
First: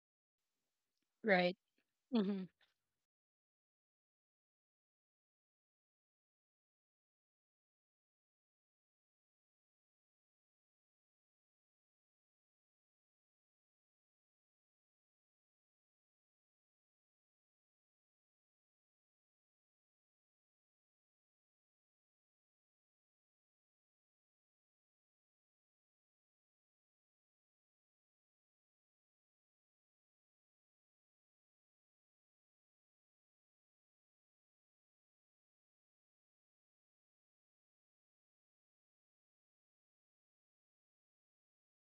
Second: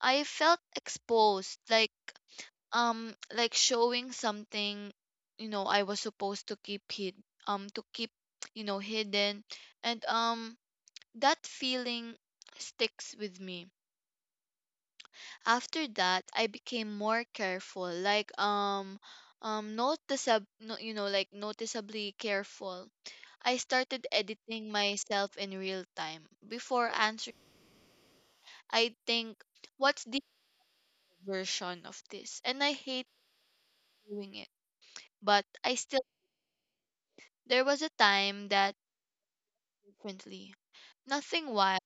[SPEAKER 2] I felt
[SPEAKER 1] Right.
[SPEAKER 2] exposed,
[SPEAKER 1] Mm-hmm.
[SPEAKER 2] like showing something, you know, I was supposed to keep hid to keep, you know, hidden. And that feeling sticks with me. After that I became more careful, like noticeab- no, you know, like noticeably careful. I started editing myself in real time before answering. I think what's the version of this, and I hate doing it, but I still, there was a time that frequently. Nothing wild,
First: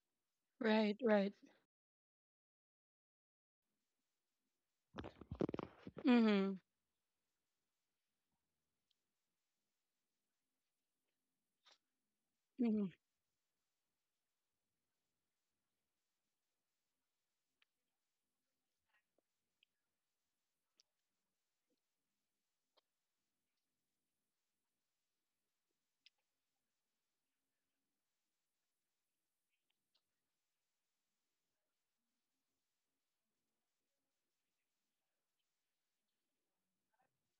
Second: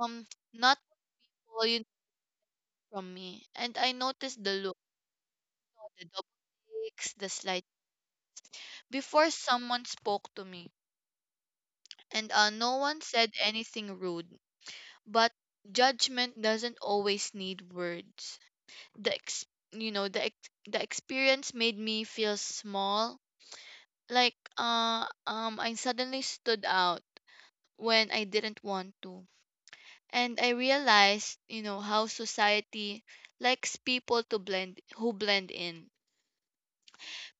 [SPEAKER 2] um, not
[SPEAKER 1] Right, right.
[SPEAKER 2] all you need from me. And I noticed the look, the
[SPEAKER 1] Mm-hmm.
[SPEAKER 2] double takes, the slight. Before someone spoke to me, and no
[SPEAKER 1] Mm-hmm.
[SPEAKER 2] one said anything rude. But judgment doesn't always need words. The ex- you know the ex- the experience made me feel small. I suddenly stood out when I didn't want to, and I realized, how society likes people to blend who blend in.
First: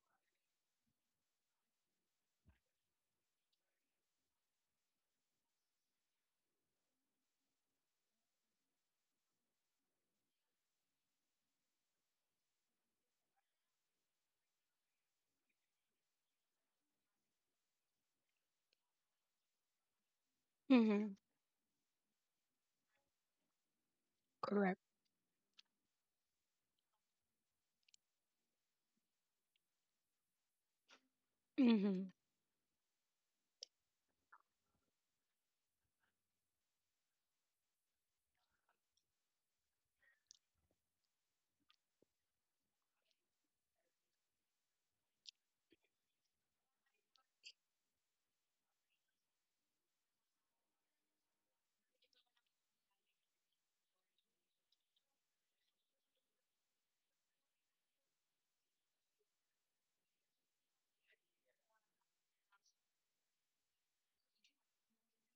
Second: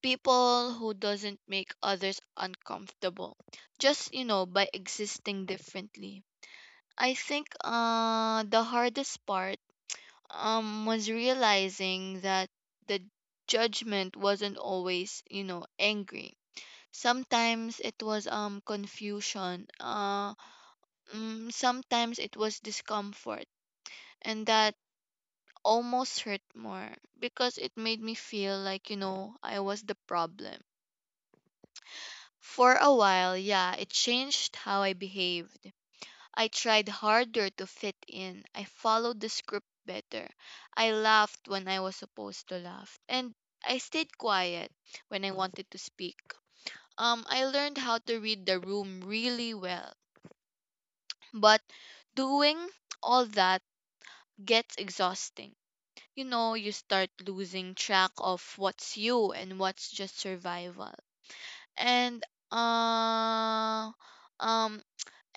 [SPEAKER 2] People who doesn't make others uncomfortable just, by existing differently. I think the hardest part was realizing that the judgment wasn't always, angry. Sometimes it was confusion.
[SPEAKER 1] Mm-hmm.
[SPEAKER 2] Sometimes it was discomfort, and that
[SPEAKER 1] Correct.
[SPEAKER 2] almost hurt more because it made me feel like, I was the problem.
[SPEAKER 1] Mm-hmm.
[SPEAKER 2] For a while, yeah, it changed how I behaved. I tried harder to fit in. I followed the script better. I laughed when I was supposed to laugh. And I stayed quiet when I wanted to speak. I learned how to read the room really well. But doing all that gets exhausting. You start losing track of what's you and what's just survival. And uh um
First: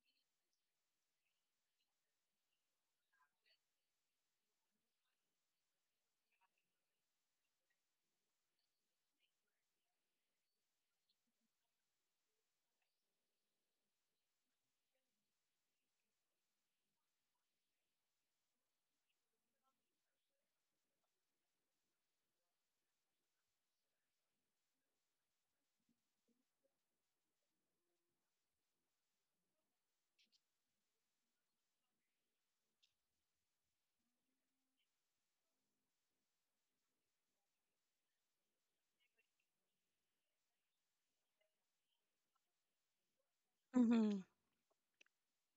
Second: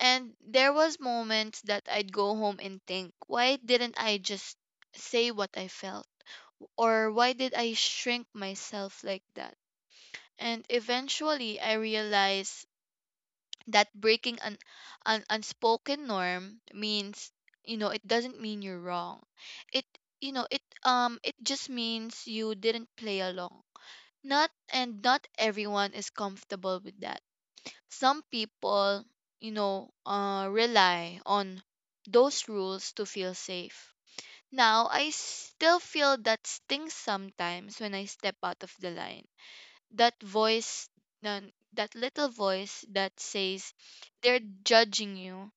[SPEAKER 2] and there was moments that I'd go home and think, why didn't I just say what I felt? Or why did I shrink myself like that? And eventually I realized that breaking an unspoken norm means it doesn't mean you're wrong, it it just means you didn't play along, not and not everyone is comfortable with that. Some people, rely on those rules to feel safe. Now I still feel that stings sometimes when I step out of the line, that voice, that little voice that says
[SPEAKER 1] Mm-hmm.
[SPEAKER 2] they're judging you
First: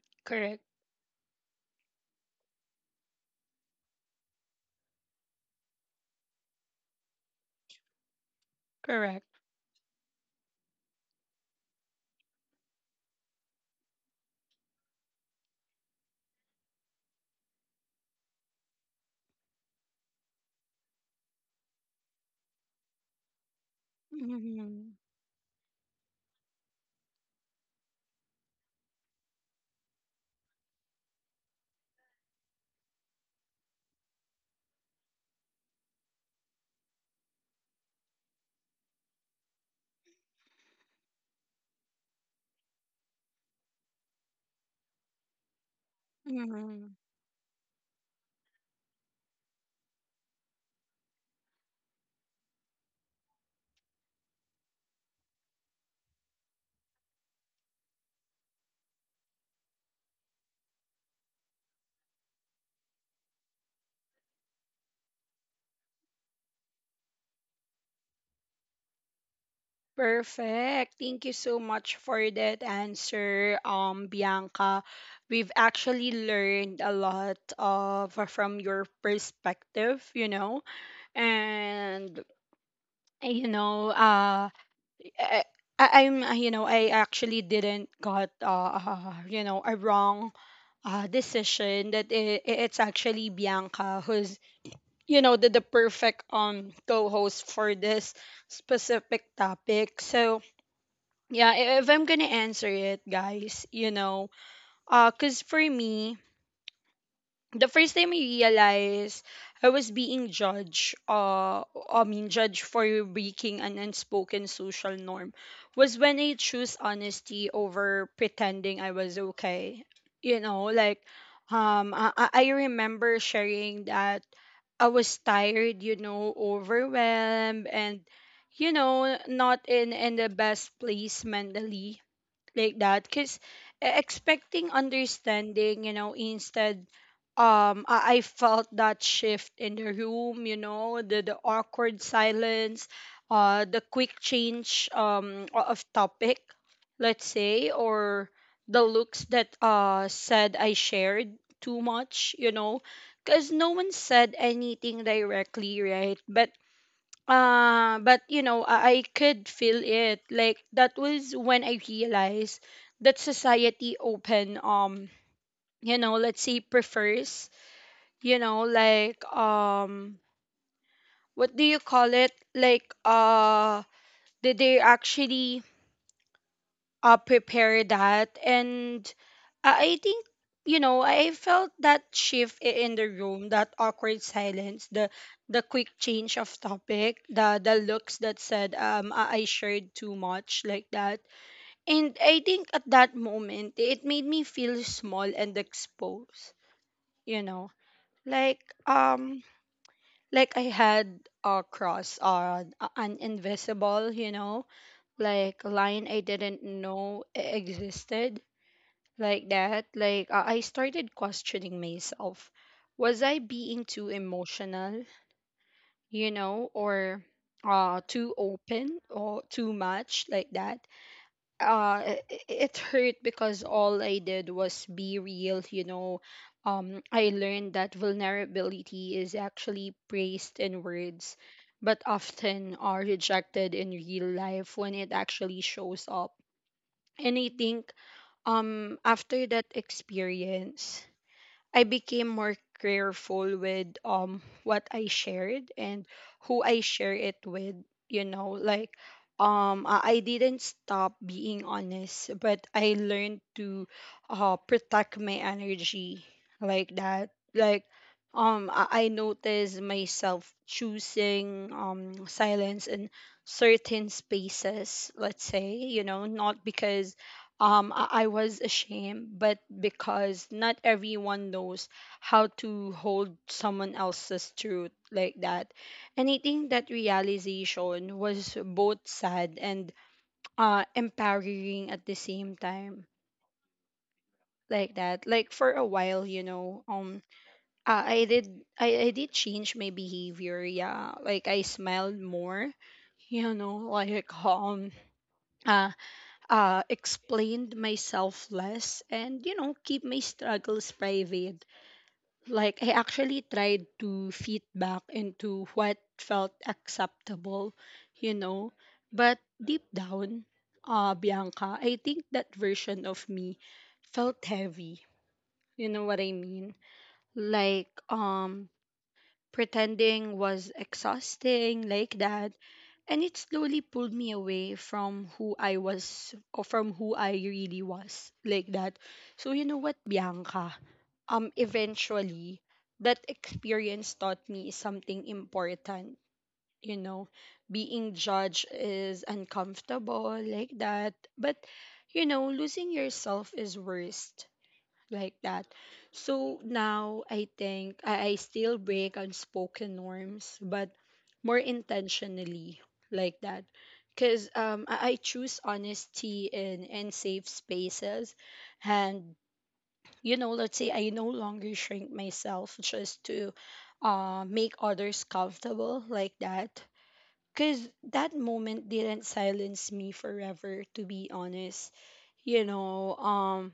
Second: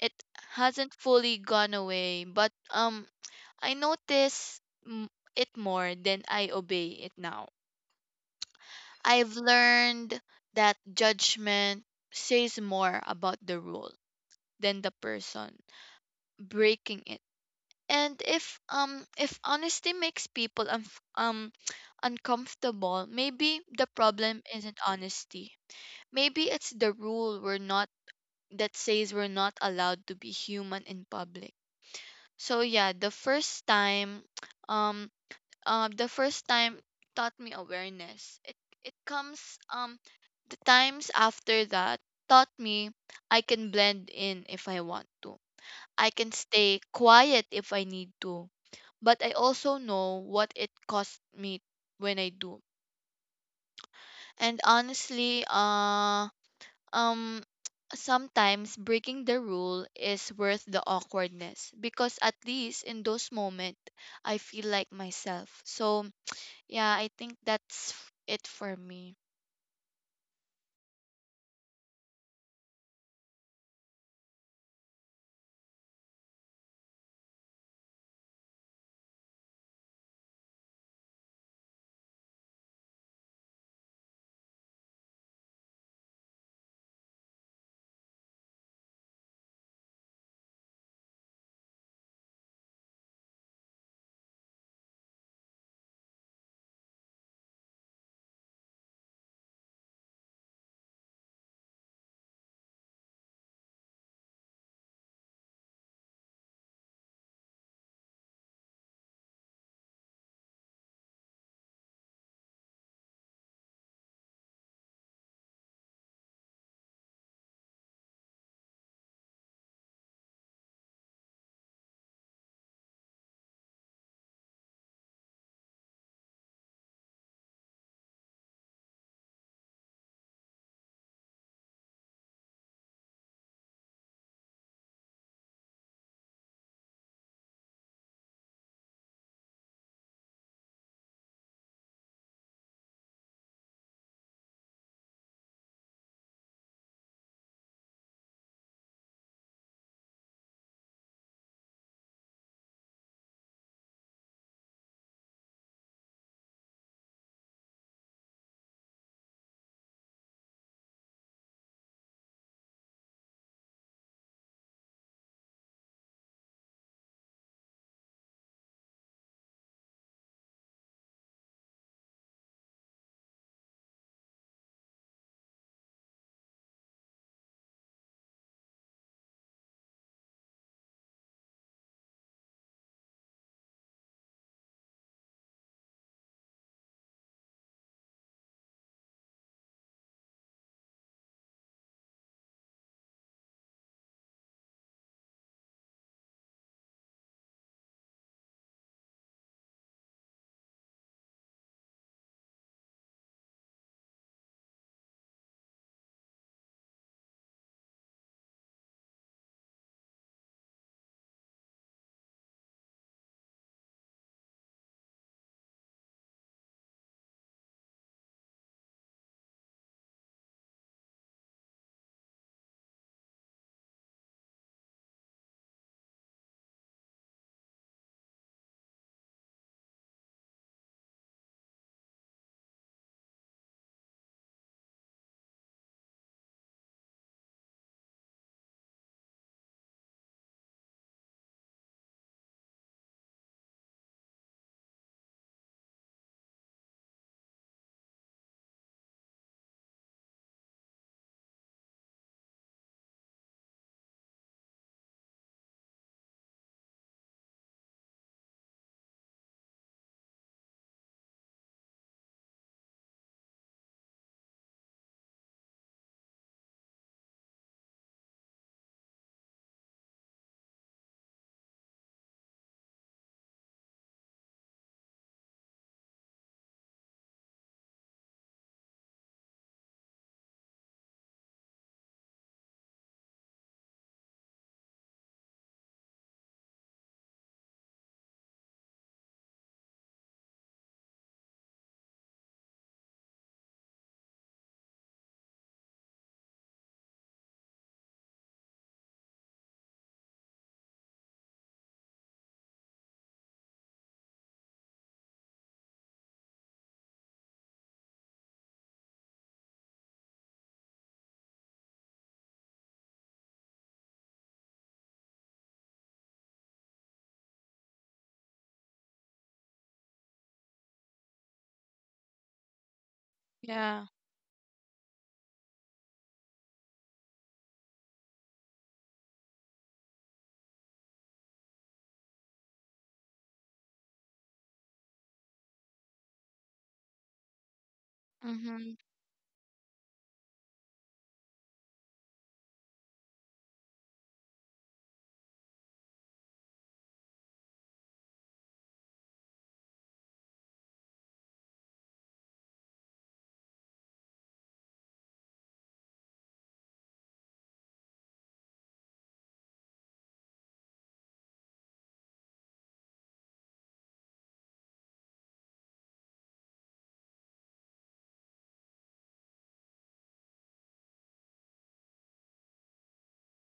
[SPEAKER 2] it
[SPEAKER 1] Correct.
[SPEAKER 2] Hasn't fully gone away, but I notice it more than I obey it now.
[SPEAKER 1] Correct.
[SPEAKER 2] I've learned that judgment says more about the rule than the person breaking it. And if honesty makes people unf um uncomfortable, maybe the problem isn't
[SPEAKER 1] Mhm.
[SPEAKER 2] honesty. Maybe it's the rule we're not that says we're not allowed to be human in public. So yeah, the first time um the first time taught me awareness. It comes The times after that taught me I can blend in if I want to. I can stay
[SPEAKER 1] Mhm.
[SPEAKER 2] quiet if I need to, but I also know what it cost me when I do. And honestly, um sometimes breaking the rule is worth the awkwardness because at least in those moments I feel like myself. So yeah, I think that's it for me.
[SPEAKER 1] Perfect. Thank you so much for that answer, Bianca. We've actually learned a lot of from your perspective, you know, and you know, uh, I, I'm, I actually didn't got, a wrong decision. That it's actually Bianca who's the perfect co-host for this specific topic. So yeah, if I'm gonna answer it, guys, because for me, the first time I realized I was being judged, I mean, judged for breaking an unspoken social norm, was when I chose honesty over pretending I was okay. Like, I remember sharing that I was tired, you know, overwhelmed, and, not in the best place mentally like that, because expecting understanding, instead, I felt that shift in the room, the awkward silence, the quick change, of topic, let's say, or the looks that said I shared too much, because no one said anything directly, right? But I could feel it. Like, that was when I realized that society open, let's say, prefers, like what do you call it? Like did they actually prepare that. And I think, I felt that shift in the room, that awkward silence, the quick change of topic, the looks that said, I shared too much like that. And I think at that moment it made me feel small and exposed, you know. Like um like I had a cross on an invisible, you know, like line I didn't know existed like that. I started questioning myself. Was I being too emotional, you know, or too open or too much like that? It hurt because all I did was be real, you know. I learned that vulnerability is actually praised in words, but often are rejected in real life when it actually shows up. And I think, after that experience, I became more careful with what I shared and who I share it with, you know. Like um, I didn't stop being honest, but I learned to protect my energy like that. Like um, I noticed myself choosing silence in certain spaces, let's say, you know, not because I was ashamed, but because not everyone knows how to hold someone else's truth like that. And I think that realization was both sad and empowering at the same time, like that. Like for a while, you know, I did change my behavior. Yeah, like I smiled more, you know, like uh, explained myself less and, you know, keep my struggles private. Like I actually tried to fit back into what felt acceptable, you know. But deep down, Bianca, I think that version of me felt heavy, you know what I mean? Like pretending was exhausting, like that. And it slowly pulled
[SPEAKER 2] Yeah.
[SPEAKER 1] me away from who I was, or from who I really was, like that. So you know what, Bianca? Eventually that experience taught me something important, you know. Being judged
[SPEAKER 2] Mm-hmm.
[SPEAKER 1] is uncomfortable, like that, but you know, losing yourself is worst, like that. So now I think I still break unspoken norms, but more intentionally, like that. Because I choose honesty and, safe spaces. And, you know, let's say I no longer shrink myself just to make others comfortable, like that. Because that moment didn't silence me forever, to be honest. You know,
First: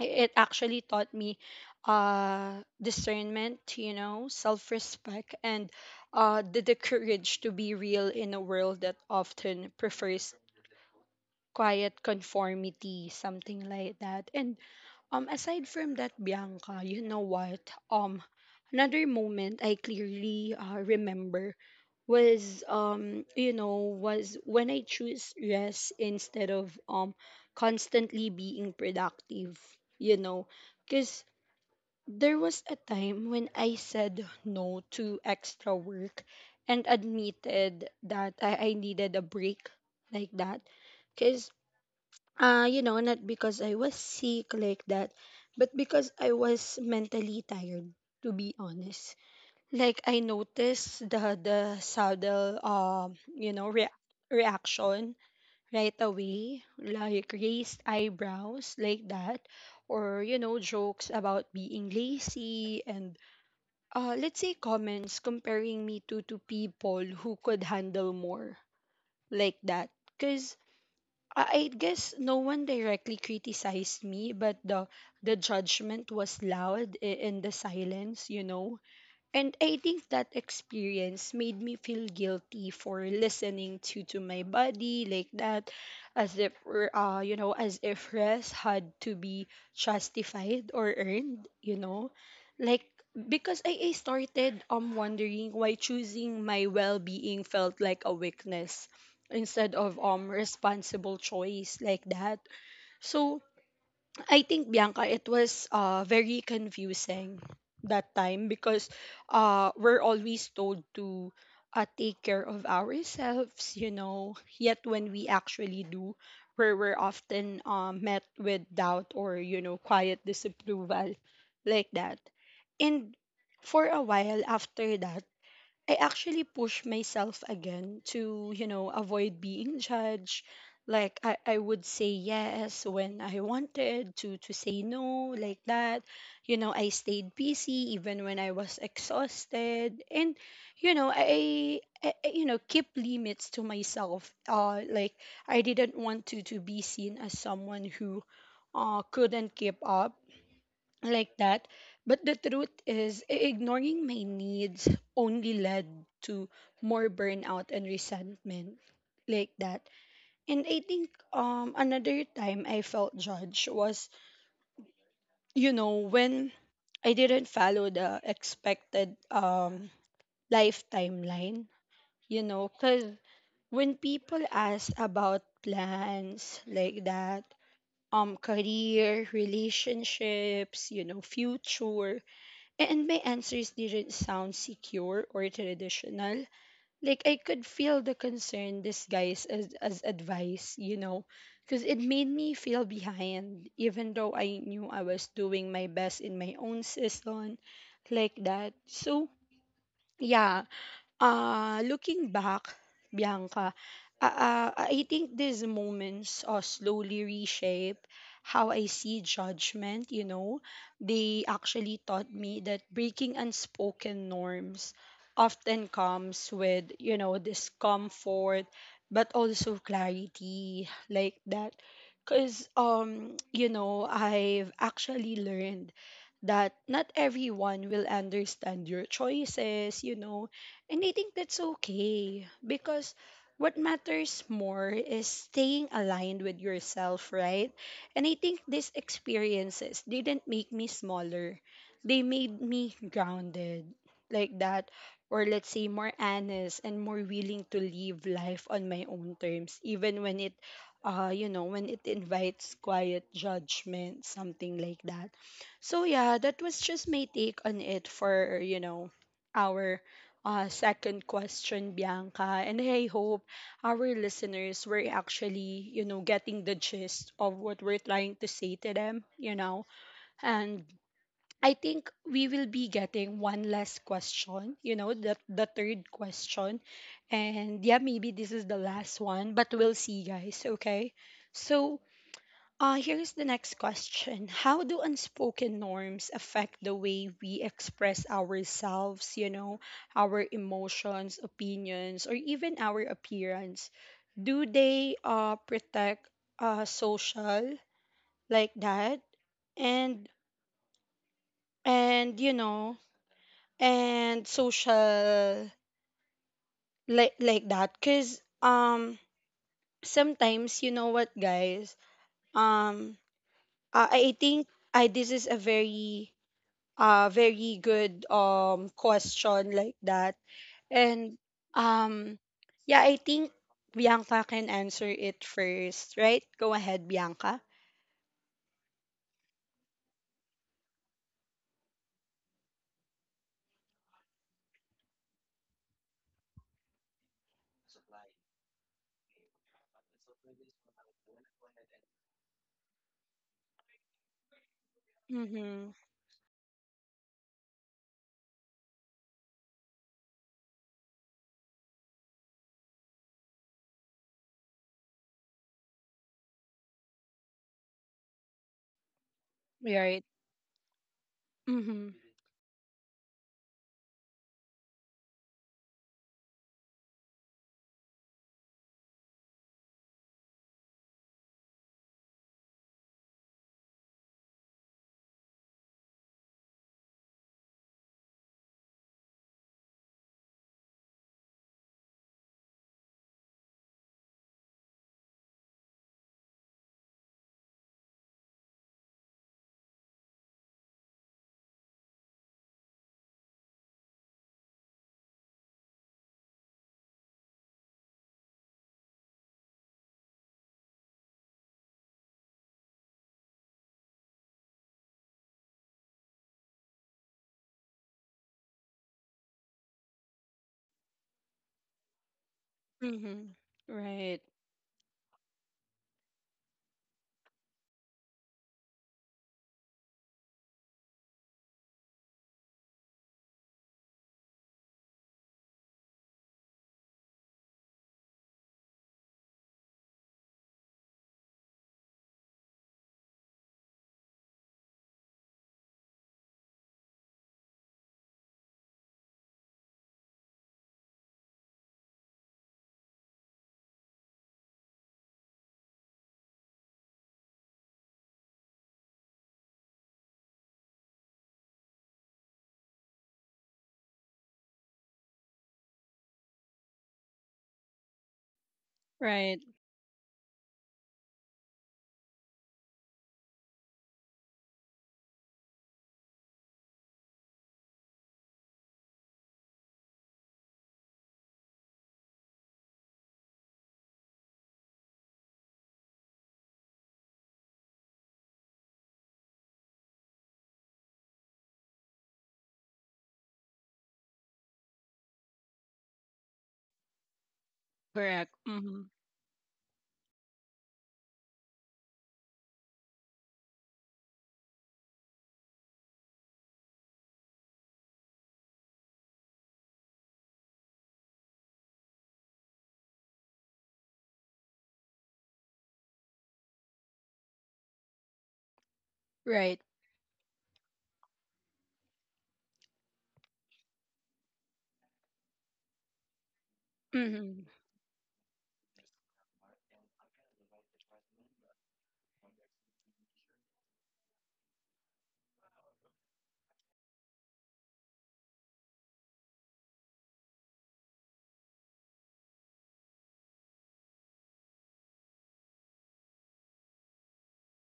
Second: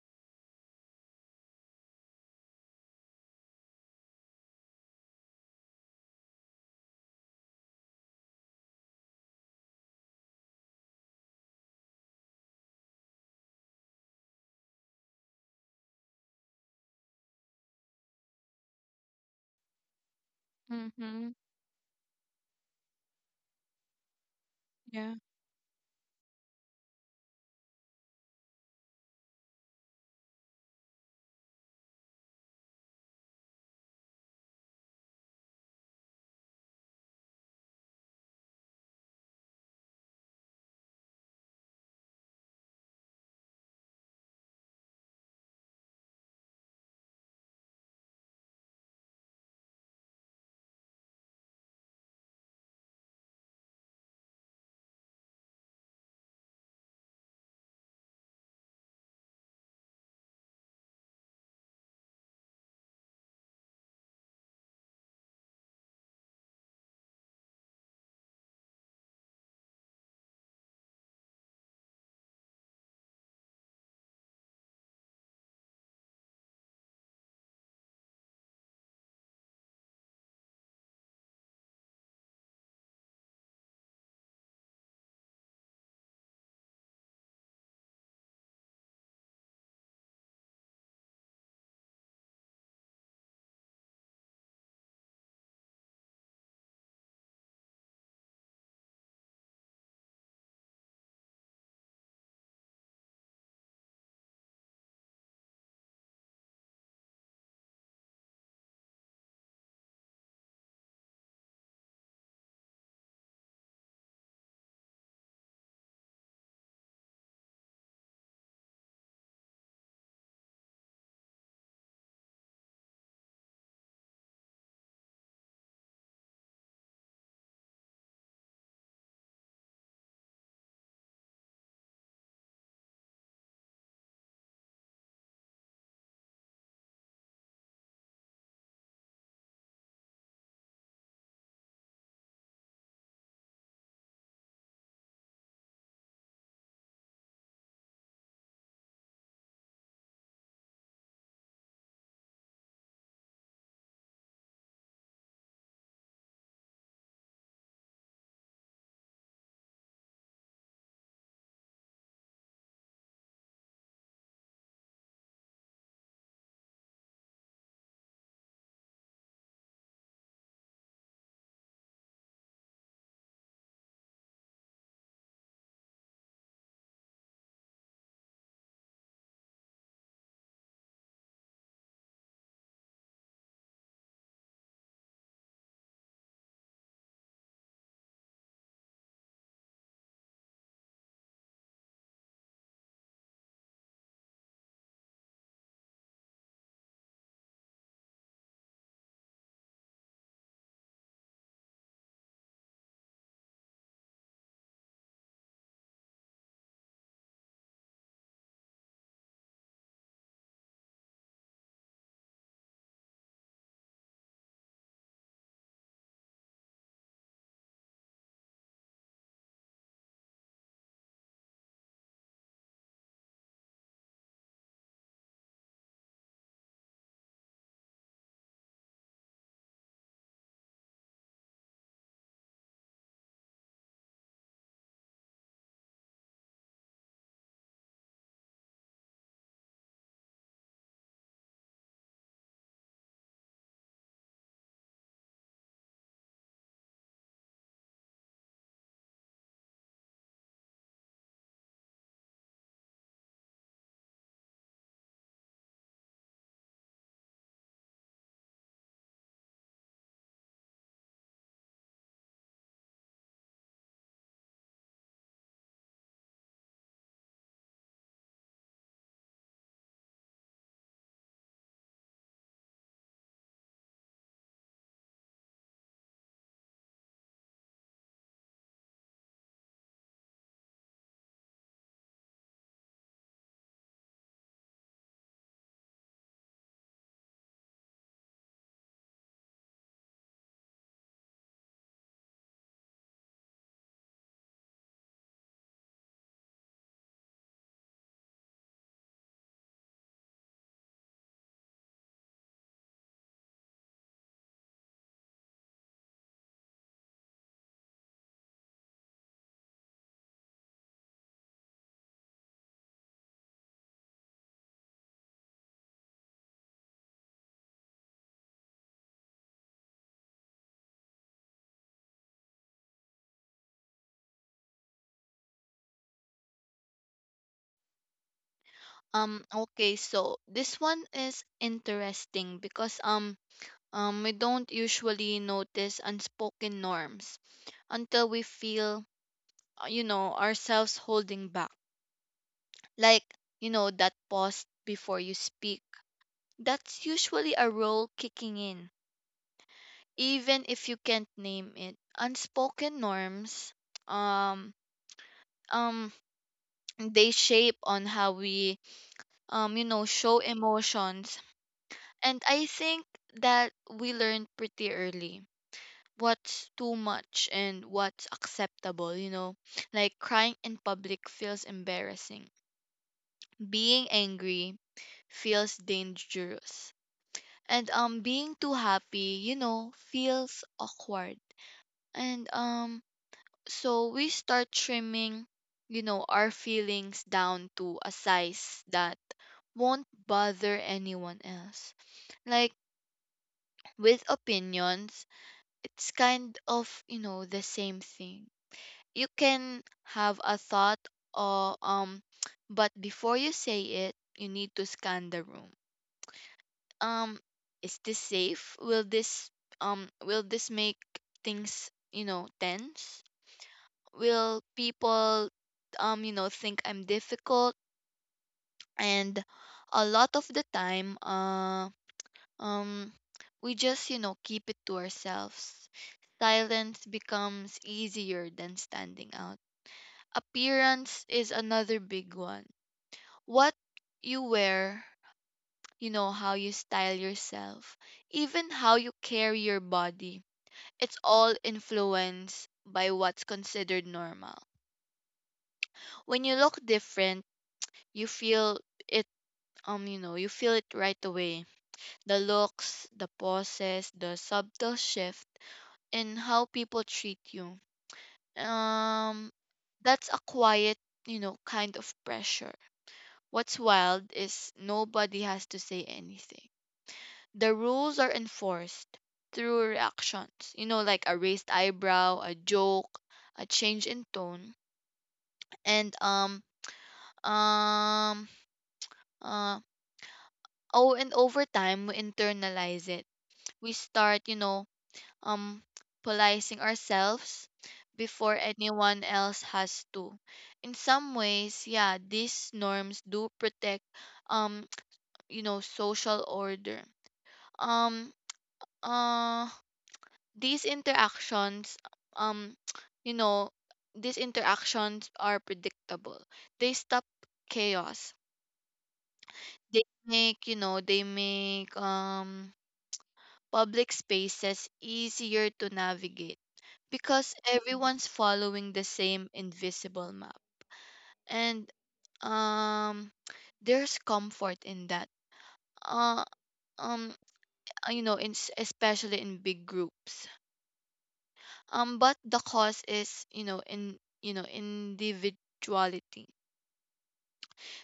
[SPEAKER 1] it actually taught me discernment, you know, self-respect, and the courage to be real in a world that often prefers quiet conformity, something like that. And aside from that, Bianca, you know what, um another moment I clearly
[SPEAKER 2] Mm-hmm.
[SPEAKER 1] remember was, you know, was when I
[SPEAKER 2] Yeah.
[SPEAKER 1] choose rest instead of constantly being productive, you know. Because there was a time when I said no to extra work and admitted that I needed a break, like that. Because, you know, not because I was sick, like that, but because I was mentally tired, to be honest. Like, I noticed the sudden, you know, reaction right away, like raised eyebrows, like that, or, you know, jokes about being lazy, and let's say comments comparing me to people who could handle more, like that. Cause I guess no one directly criticized me, but the judgment was loud in the silence, you know. And I think that experience made me feel guilty for listening to my body, like that, as if you know, as if rest had to be justified or earned, you know, like, because I started wondering why choosing my well being felt like a weakness instead of responsible choice, like that. So I think Bianca, it was very confusing that time because we're always told to take care of ourselves, you know. Yet when we actually do, where we're often met with doubt or, you know, quiet disapproval, like that. And for a while after that, I actually push myself again to, you know, avoid being judged. Like I would say yes when I wanted to say no, like that. You know, I stayed busy even when I was exhausted. And, you know, you know, keep limits to myself. Like I didn't want to be seen as someone who couldn't keep up, like that. But the truth is, ignoring my needs only led to more burnout and resentment, like that. And I think another time I felt judged was, you know, when I didn't follow the expected life timeline, you know, cuz when people ask about plans, like that, career, relationships, you know, future. And my answers didn't sound secure or traditional. Like I could feel the concern disguised as, advice, you know, because it made me feel behind, even though I knew I was doing my best in my own season, like that. So yeah, looking back, Bianca, I think these moments slowly reshape how I see judgment, you know. They actually taught me that breaking unspoken norms often comes with, you know, discomfort, but also clarity, like that. Because, you know, I've actually learned that not everyone will understand your choices, you know. And I think that's okay because what matters more is staying aligned with yourself, right? And I think these experiences didn't make me smaller. They made me grounded, like that, or let's say more honest and more willing to live life on my own terms, even when it you know, when it invites quiet judgment, something like that. So yeah, that was just my take on it for, you know, our second question, Bianca. And I hope our listeners were actually, you know, getting the gist of what we're trying to say to them, you know. And I think we will be getting one last question, you know, the third question. And yeah, maybe this is the last one, but we'll see, guys, okay? So here's the next question. How do unspoken norms affect the way we express ourselves, you know, our emotions, opinions, or even our appearance? Do they protect social, like that? And, you know, and social like that? Because sometimes, you know what, guys? Um, I, I think this is a very good question, like that. And um yeah, I think Bianca can answer it first, right? Go ahead, Bianca.
[SPEAKER 2] Okay, so this one is interesting because we don't usually notice unspoken norms until we feel you know, ourselves holding back. Like, you know, that pause before you speak,
[SPEAKER 1] Mhm.
[SPEAKER 2] that's usually a role kicking in, even if you can't name it. Unspoken norms, um um they shape on how we, you know,
[SPEAKER 1] Right.
[SPEAKER 2] show emotions.
[SPEAKER 1] Mhm.
[SPEAKER 2] And I think that we learn pretty early what's too much and what's acceptable, you know, like crying in public feels embarrassing, being angry feels dangerous, and being too happy, you know, feels awkward. And so we start trimming, you know, our feelings down to a size that won't bother anyone else. Like with opinions, it's kind of, you know, the same thing. You can have a thought, or but before you say it you need to scan the room. um is this safe? Will this, will this make things, you know, tense?
[SPEAKER 1] Mhm. Right.
[SPEAKER 2] Will people, you know, think I'm difficult? And a lot of the time, um we just, you know, keep it to ourselves. Silence becomes easier than standing out. Appearance is another big one. What you wear, you know, how you style yourself, even how you carry your body, it's all influenced by what's considered normal. When you look different, you feel it you know, you feel it right away. The looks, the poses, the subtle shift in how people treat you. Um
[SPEAKER 1] Right.
[SPEAKER 2] that's a quiet, you know, kind of pressure. What's wild is nobody has to say anything. The rules are enforced through reactions, you know, like a raised eyebrow, a joke, a change in tone. and um um uh oh and over time we internalize it. We start, you know, um policing ourselves before
[SPEAKER 1] Correct. Mhm.
[SPEAKER 2] anyone else has to. In some ways, yeah, these norms do protect, um you know, social order. Um uh these interactions um you know, these interactions are predictable, they stop chaos.
[SPEAKER 1] Right.
[SPEAKER 2] They make, you know, they make public spaces easier to navigate because
[SPEAKER 1] Mhm.
[SPEAKER 2] everyone's following the same invisible map. And um there's comfort in that. Uh um you know, especially in big groups. But the cause is, you know, in, you know, individuality,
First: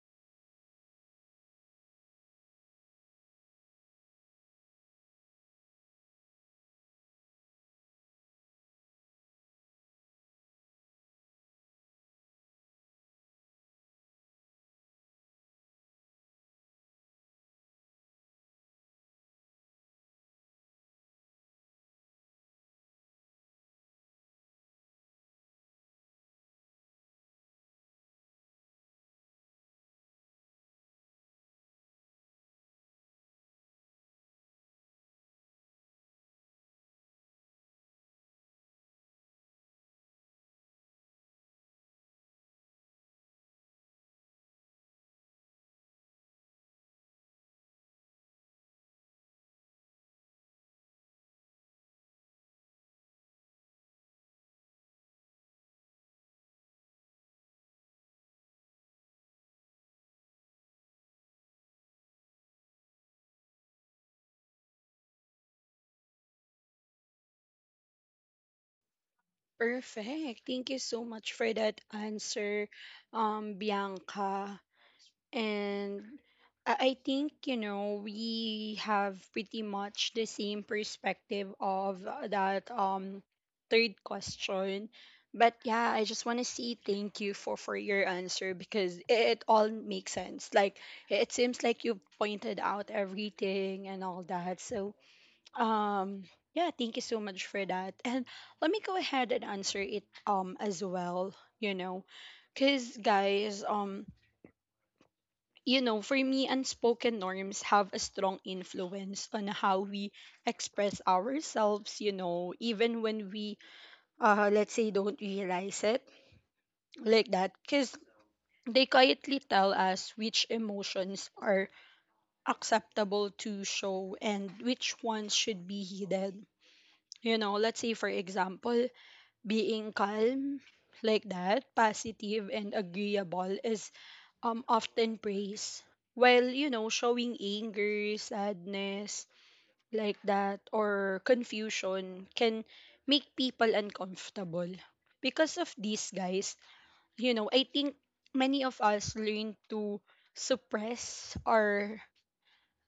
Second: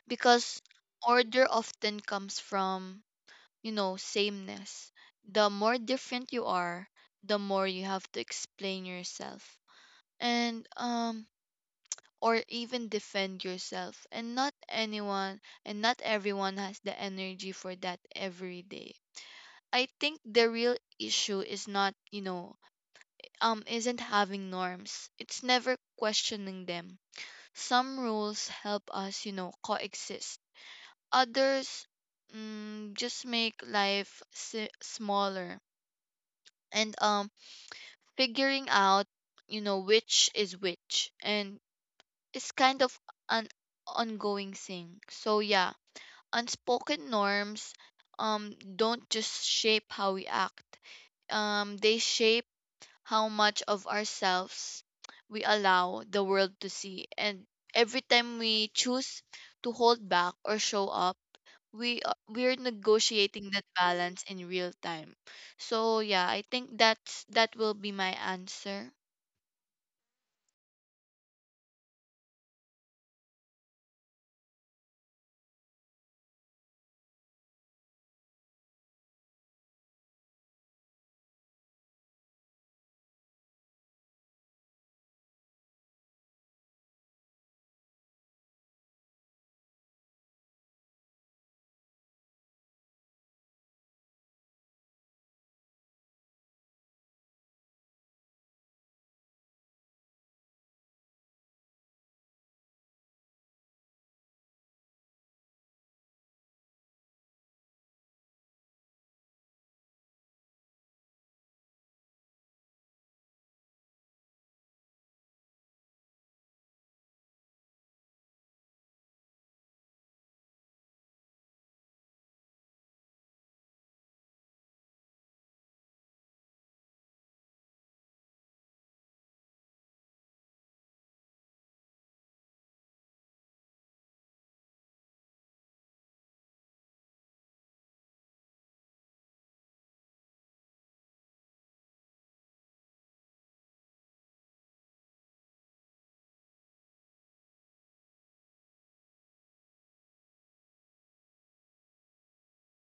[SPEAKER 2] because order often comes from, you know, sameness. The more different you are, the more you have to explain yourself and or even defend yourself. And not anyone and not everyone has the energy for that every day. I think the real issue is, not, you know, isn't having norms. It's never questioning them. Some rules help us, you know, coexist. Others, just make life smaller. And figuring out, you know, which is which, and it's kind of an ongoing thing. So yeah, unspoken norms, don't just shape how we act, they shape how much of ourselves we allow the world to see. And every time we choose to hold back or show up, we're negotiating that balance in real time. So yeah, I think that's, that will be my answer.
[SPEAKER 1] Perfect. Thank you so much for that answer, Bianca. And I think, you know, we have pretty much the same perspective of that third question. But yeah, I just want to say thank you for your answer because it, all makes sense. Like it seems like you've pointed out everything and all that. So, um yeah, thank you so much for that. And let me go ahead and answer it as well, you know. Cuz guys, you know, for me, unspoken norms have a strong influence on how we express ourselves, you know, even when we, let's say, don't realize it, like that. Because they quietly tell us which emotions are acceptable to show and which ones should be hidden. You know, let's say, for example, being calm, like that, positive and agreeable is often praise, while, you know, showing anger, sadness, like that, or confusion can make people uncomfortable. Because of these, guys, you know, I think many of us learn to suppress our,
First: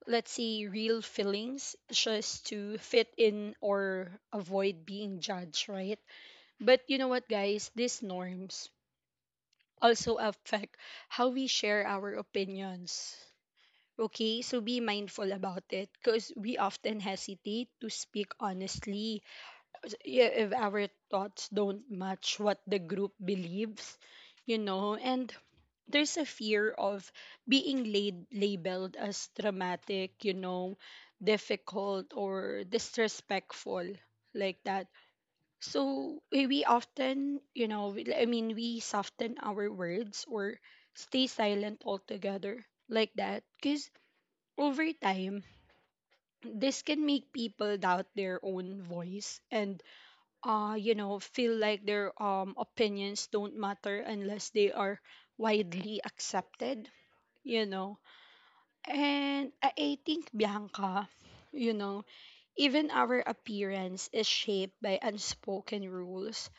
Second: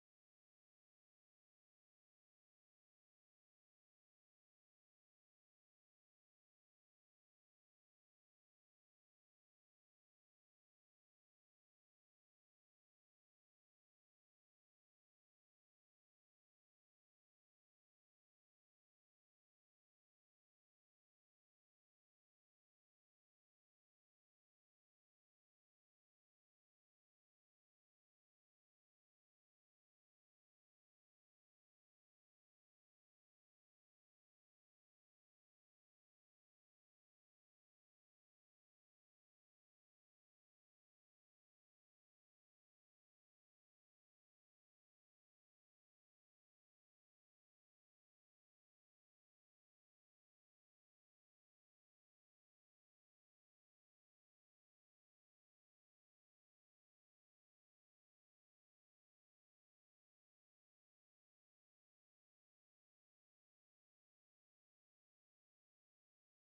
[SPEAKER 1] let's say, real feelings just to fit in or avoid being judged, right? But you know what, guys, these norms also affect how we share our opinions. Okay, so be mindful about it because we often hesitate to speak honestly if our thoughts don't match what the group believes, you know. And there's a fear of being laid, labeled as dramatic, you know, difficult or disrespectful, like that. So we often, you know, I mean, we soften our words or stay silent altogether, like that, because over time, this can make people doubt their own voice and you know, feel like their opinions don't matter unless they are widely accepted, you know. And I think Bianca, you know, even our appearance is shaped by unspoken rules.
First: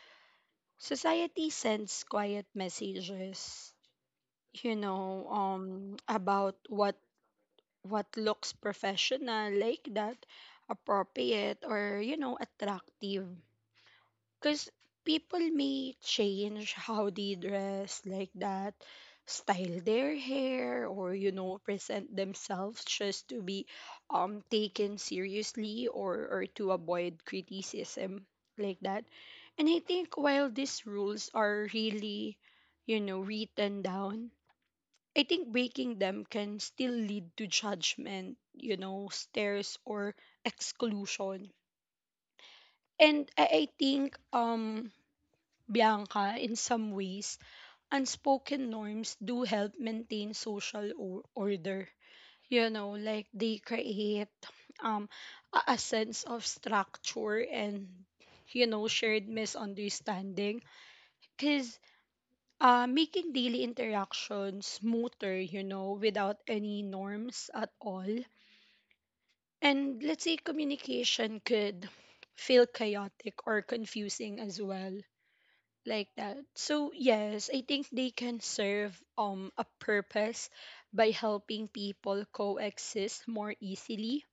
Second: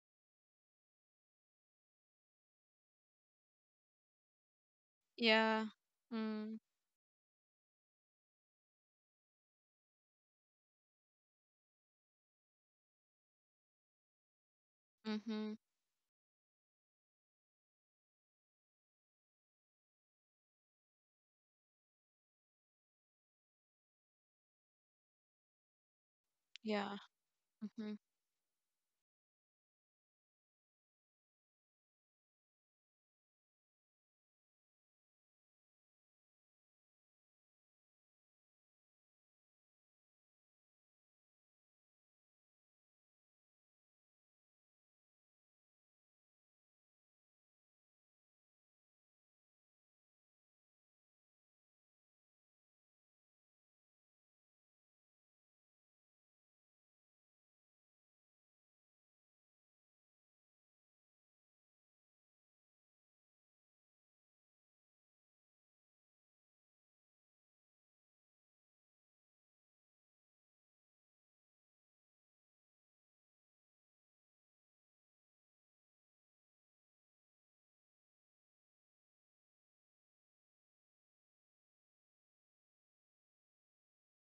[SPEAKER 1] Society sends quiet messages, you know,
[SPEAKER 2] Yeah.
[SPEAKER 1] about
[SPEAKER 2] Mm.
[SPEAKER 1] what looks professional, like that, appropriate or, you know, attractive. Because people
[SPEAKER 2] Mhm.
[SPEAKER 1] may change how they dress, like that, style their hair or, you know, present themselves just to be taken seriously or to
[SPEAKER 2] Yeah.
[SPEAKER 1] avoid
[SPEAKER 2] Mm-hmm.
[SPEAKER 1] criticism, like that. And I think while these rules are really, you know, written down, I think breaking them can still lead to judgment, you know, stares or exclusion. And I think Bianca, in some ways, unspoken norms do help maintain social order. You know, like they create um a sense of structure and, you know, shared misunderstanding. Cause making daily interactions smoother, you know, without any norms at all. And let's say communication could feel chaotic or confusing as well, like that. So yes, I think they can serve a purpose by helping people coexist more easily.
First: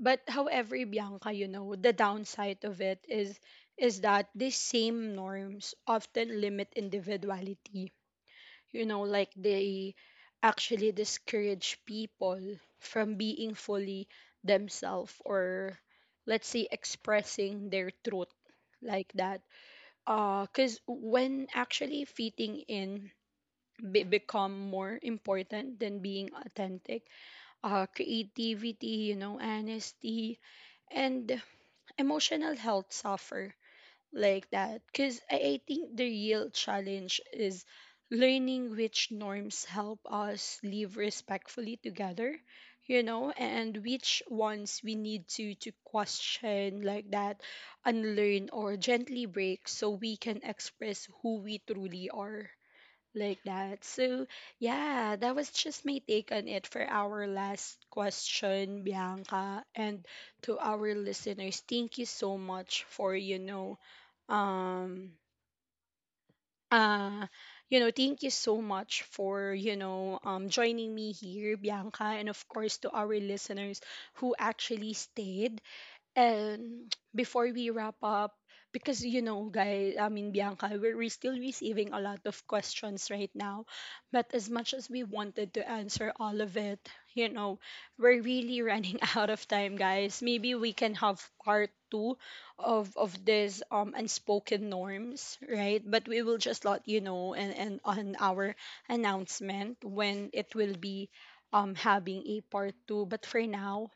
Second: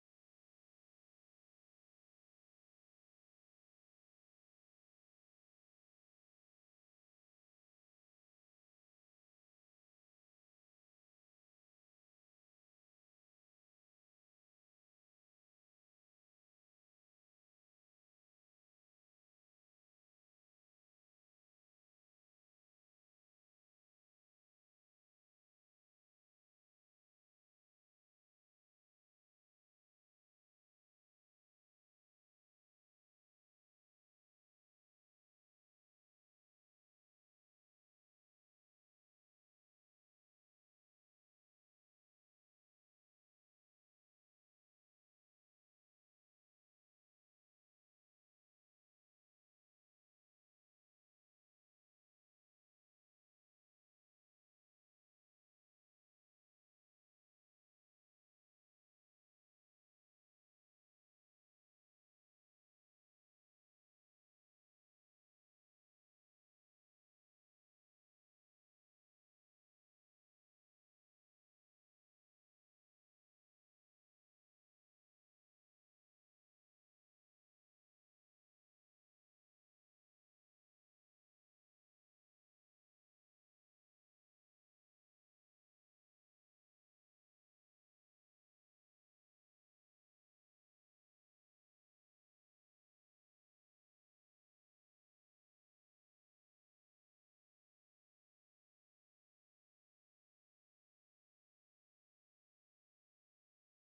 [SPEAKER 1] But however, Bianca, the downside of it is that these same norms often limit individuality, like they actually discourage people from being fully themselves, or let's say expressing their truth, like that. Cuz when actually fitting in become more important than being authentic, creativity, honesty, and emotional health suffer, like that. Because I think the real challenge is learning which norms help us live respectfully together, you know, and which ones we need to question, like that, unlearn or gently break so we can express who we truly are, like that. So yeah, that was just my take on it for our last question, Bianca. And to our listeners, thank you so much for um uh thank you so much for you know joining me here, Bianca, and of course to our listeners who actually stayed. And before we wrap up, because you know, guys, I mean, Bianca, we're still receiving a lot of questions right now. But as much as we wanted to answer all of it, you know, we're really running out of time, guys. Maybe we can have part two of this unspoken norms, right? But we will just let you know, and on our announcement when it will be having a part two. But for now,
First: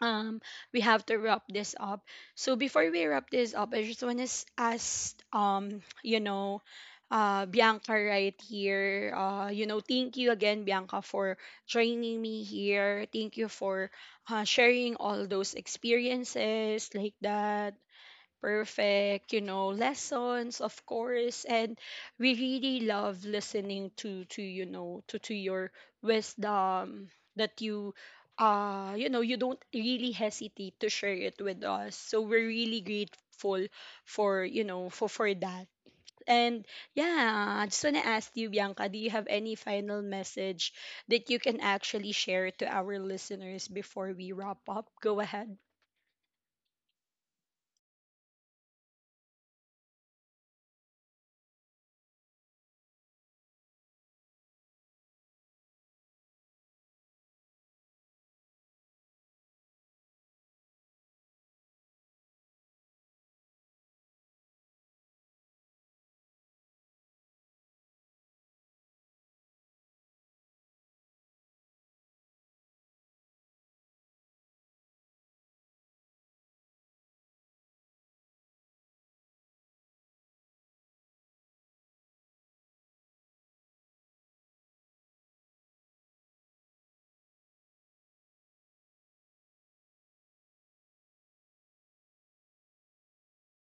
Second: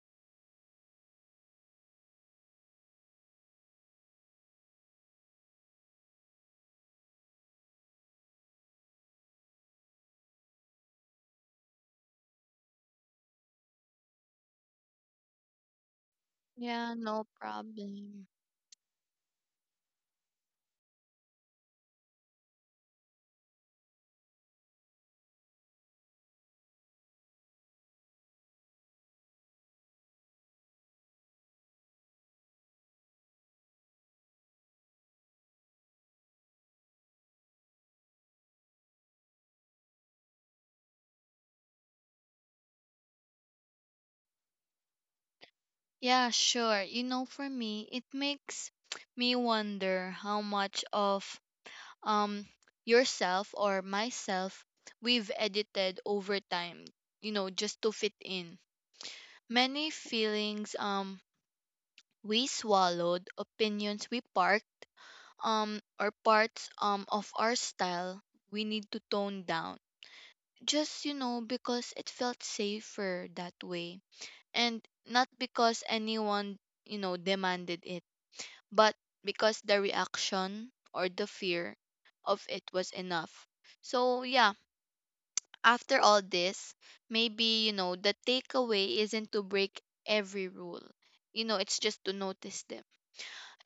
[SPEAKER 1] um we have to wrap this up. So before we wrap this up, I just want to ask, Bianca right here, thank you again, Bianca, for joining me here. Thank you for sharing all those experiences,
[SPEAKER 2] Yeah,
[SPEAKER 1] like
[SPEAKER 2] no
[SPEAKER 1] that,
[SPEAKER 2] problem.
[SPEAKER 1] perfect, you know, lessons, of course. And we really love listening to your wisdom that you you know you don't really hesitate to share it with us. So we're really grateful for that. And yeah, I just want to ask you, Bianca, do you have any final message that you can actually share to our listeners before we wrap up? Go ahead.
[SPEAKER 2] Yeah, sure. You know, for me, it makes me wonder how much of, um yourself or myself, we've edited over time, you know, just to fit in. Many feelings we swallowed, opinions we parked, or parts of our style we need to tone down, just, you know, because it felt safer that way. And not because anyone, you know, demanded it, but because the reaction or the fear of it was enough. So yeah, after all this, maybe, you know, the takeaway isn't to break every rule. You know, it's just to notice them.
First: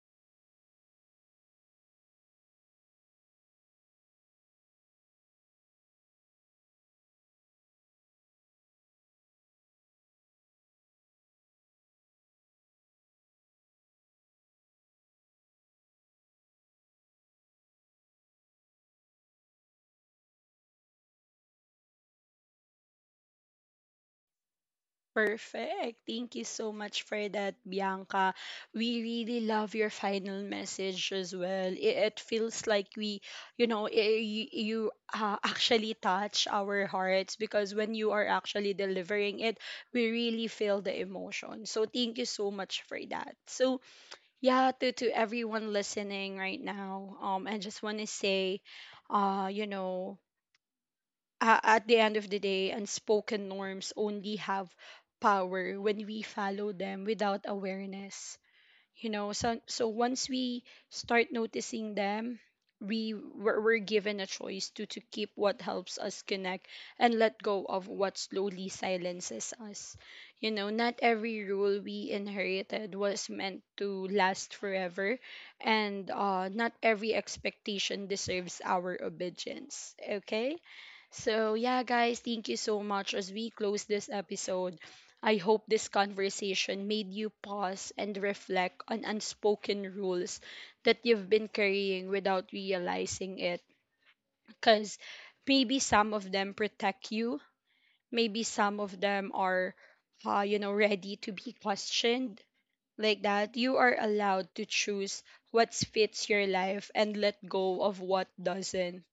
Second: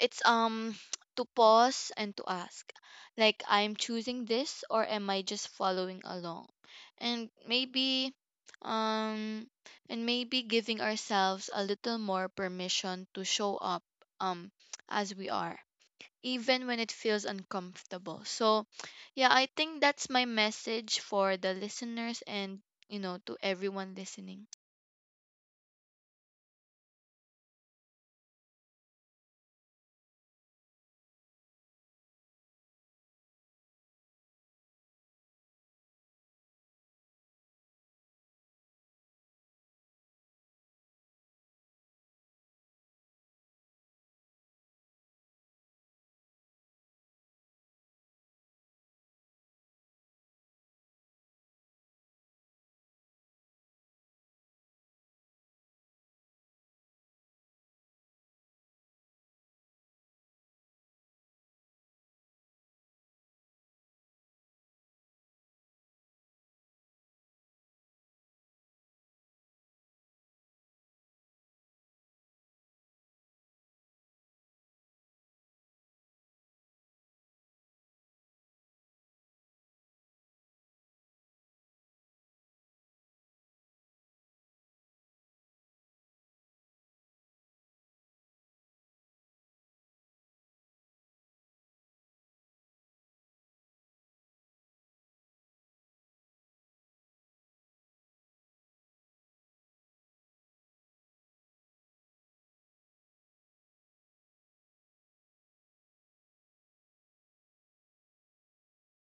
[SPEAKER 2] It's to pause and to ask, like, I'm choosing this or am I just following along? And maybe um and maybe giving ourselves a little more permission to show up um as we are, even when it feels uncomfortable. So, yeah, I think that's my message for the listeners and, you know, to everyone listening.
[SPEAKER 1] Perfect. Thank you so much for that, Bianca. We really love your final message as well. It feels like we, you know, you, you actually touch our hearts, because when you are actually delivering it, we really feel the emotion. So thank you so much for that. So yeah, to everyone listening right now, I just want to say, uh, you know, at the end of the day, unspoken norms only have power when we follow them without awareness. You know, so once we start noticing them, we're given a choice to keep what helps us connect and let go of what slowly silences us. You know, not every rule we inherited was meant to last forever, and not every expectation deserves our obedience. Okay. So yeah, guys, thank you so much. As we close this episode, I hope this conversation made you pause and reflect on unspoken rules that you've been carrying without realizing it. Because maybe some of them protect you, maybe some of them are ready to be questioned. Like that, you are allowed to choose what fits your life and let go of what doesn't.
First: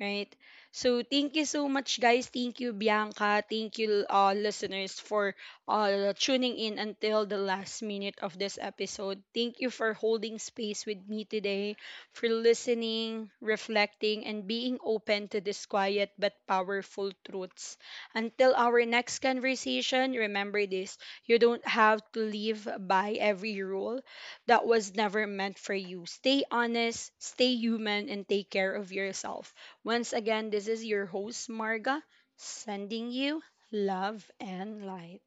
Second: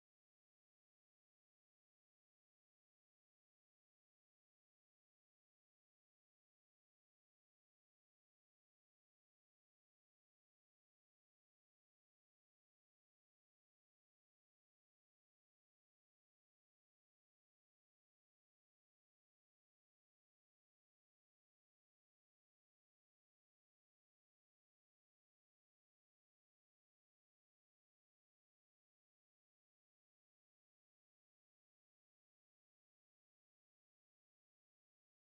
[SPEAKER 1] Right. So thank you so much, guys. Thank you, Bianca. Thank you, listeners, for tuning in until the last minute of this episode. Thank you for holding space with me today, for listening, reflecting, and being open to these quiet but powerful truths. Until our next conversation, remember this: you don't have to live by every rule that was never meant for you. Stay honest, stay human, and take care of yourself. Once again, this is your host, Marga, sending you love and light.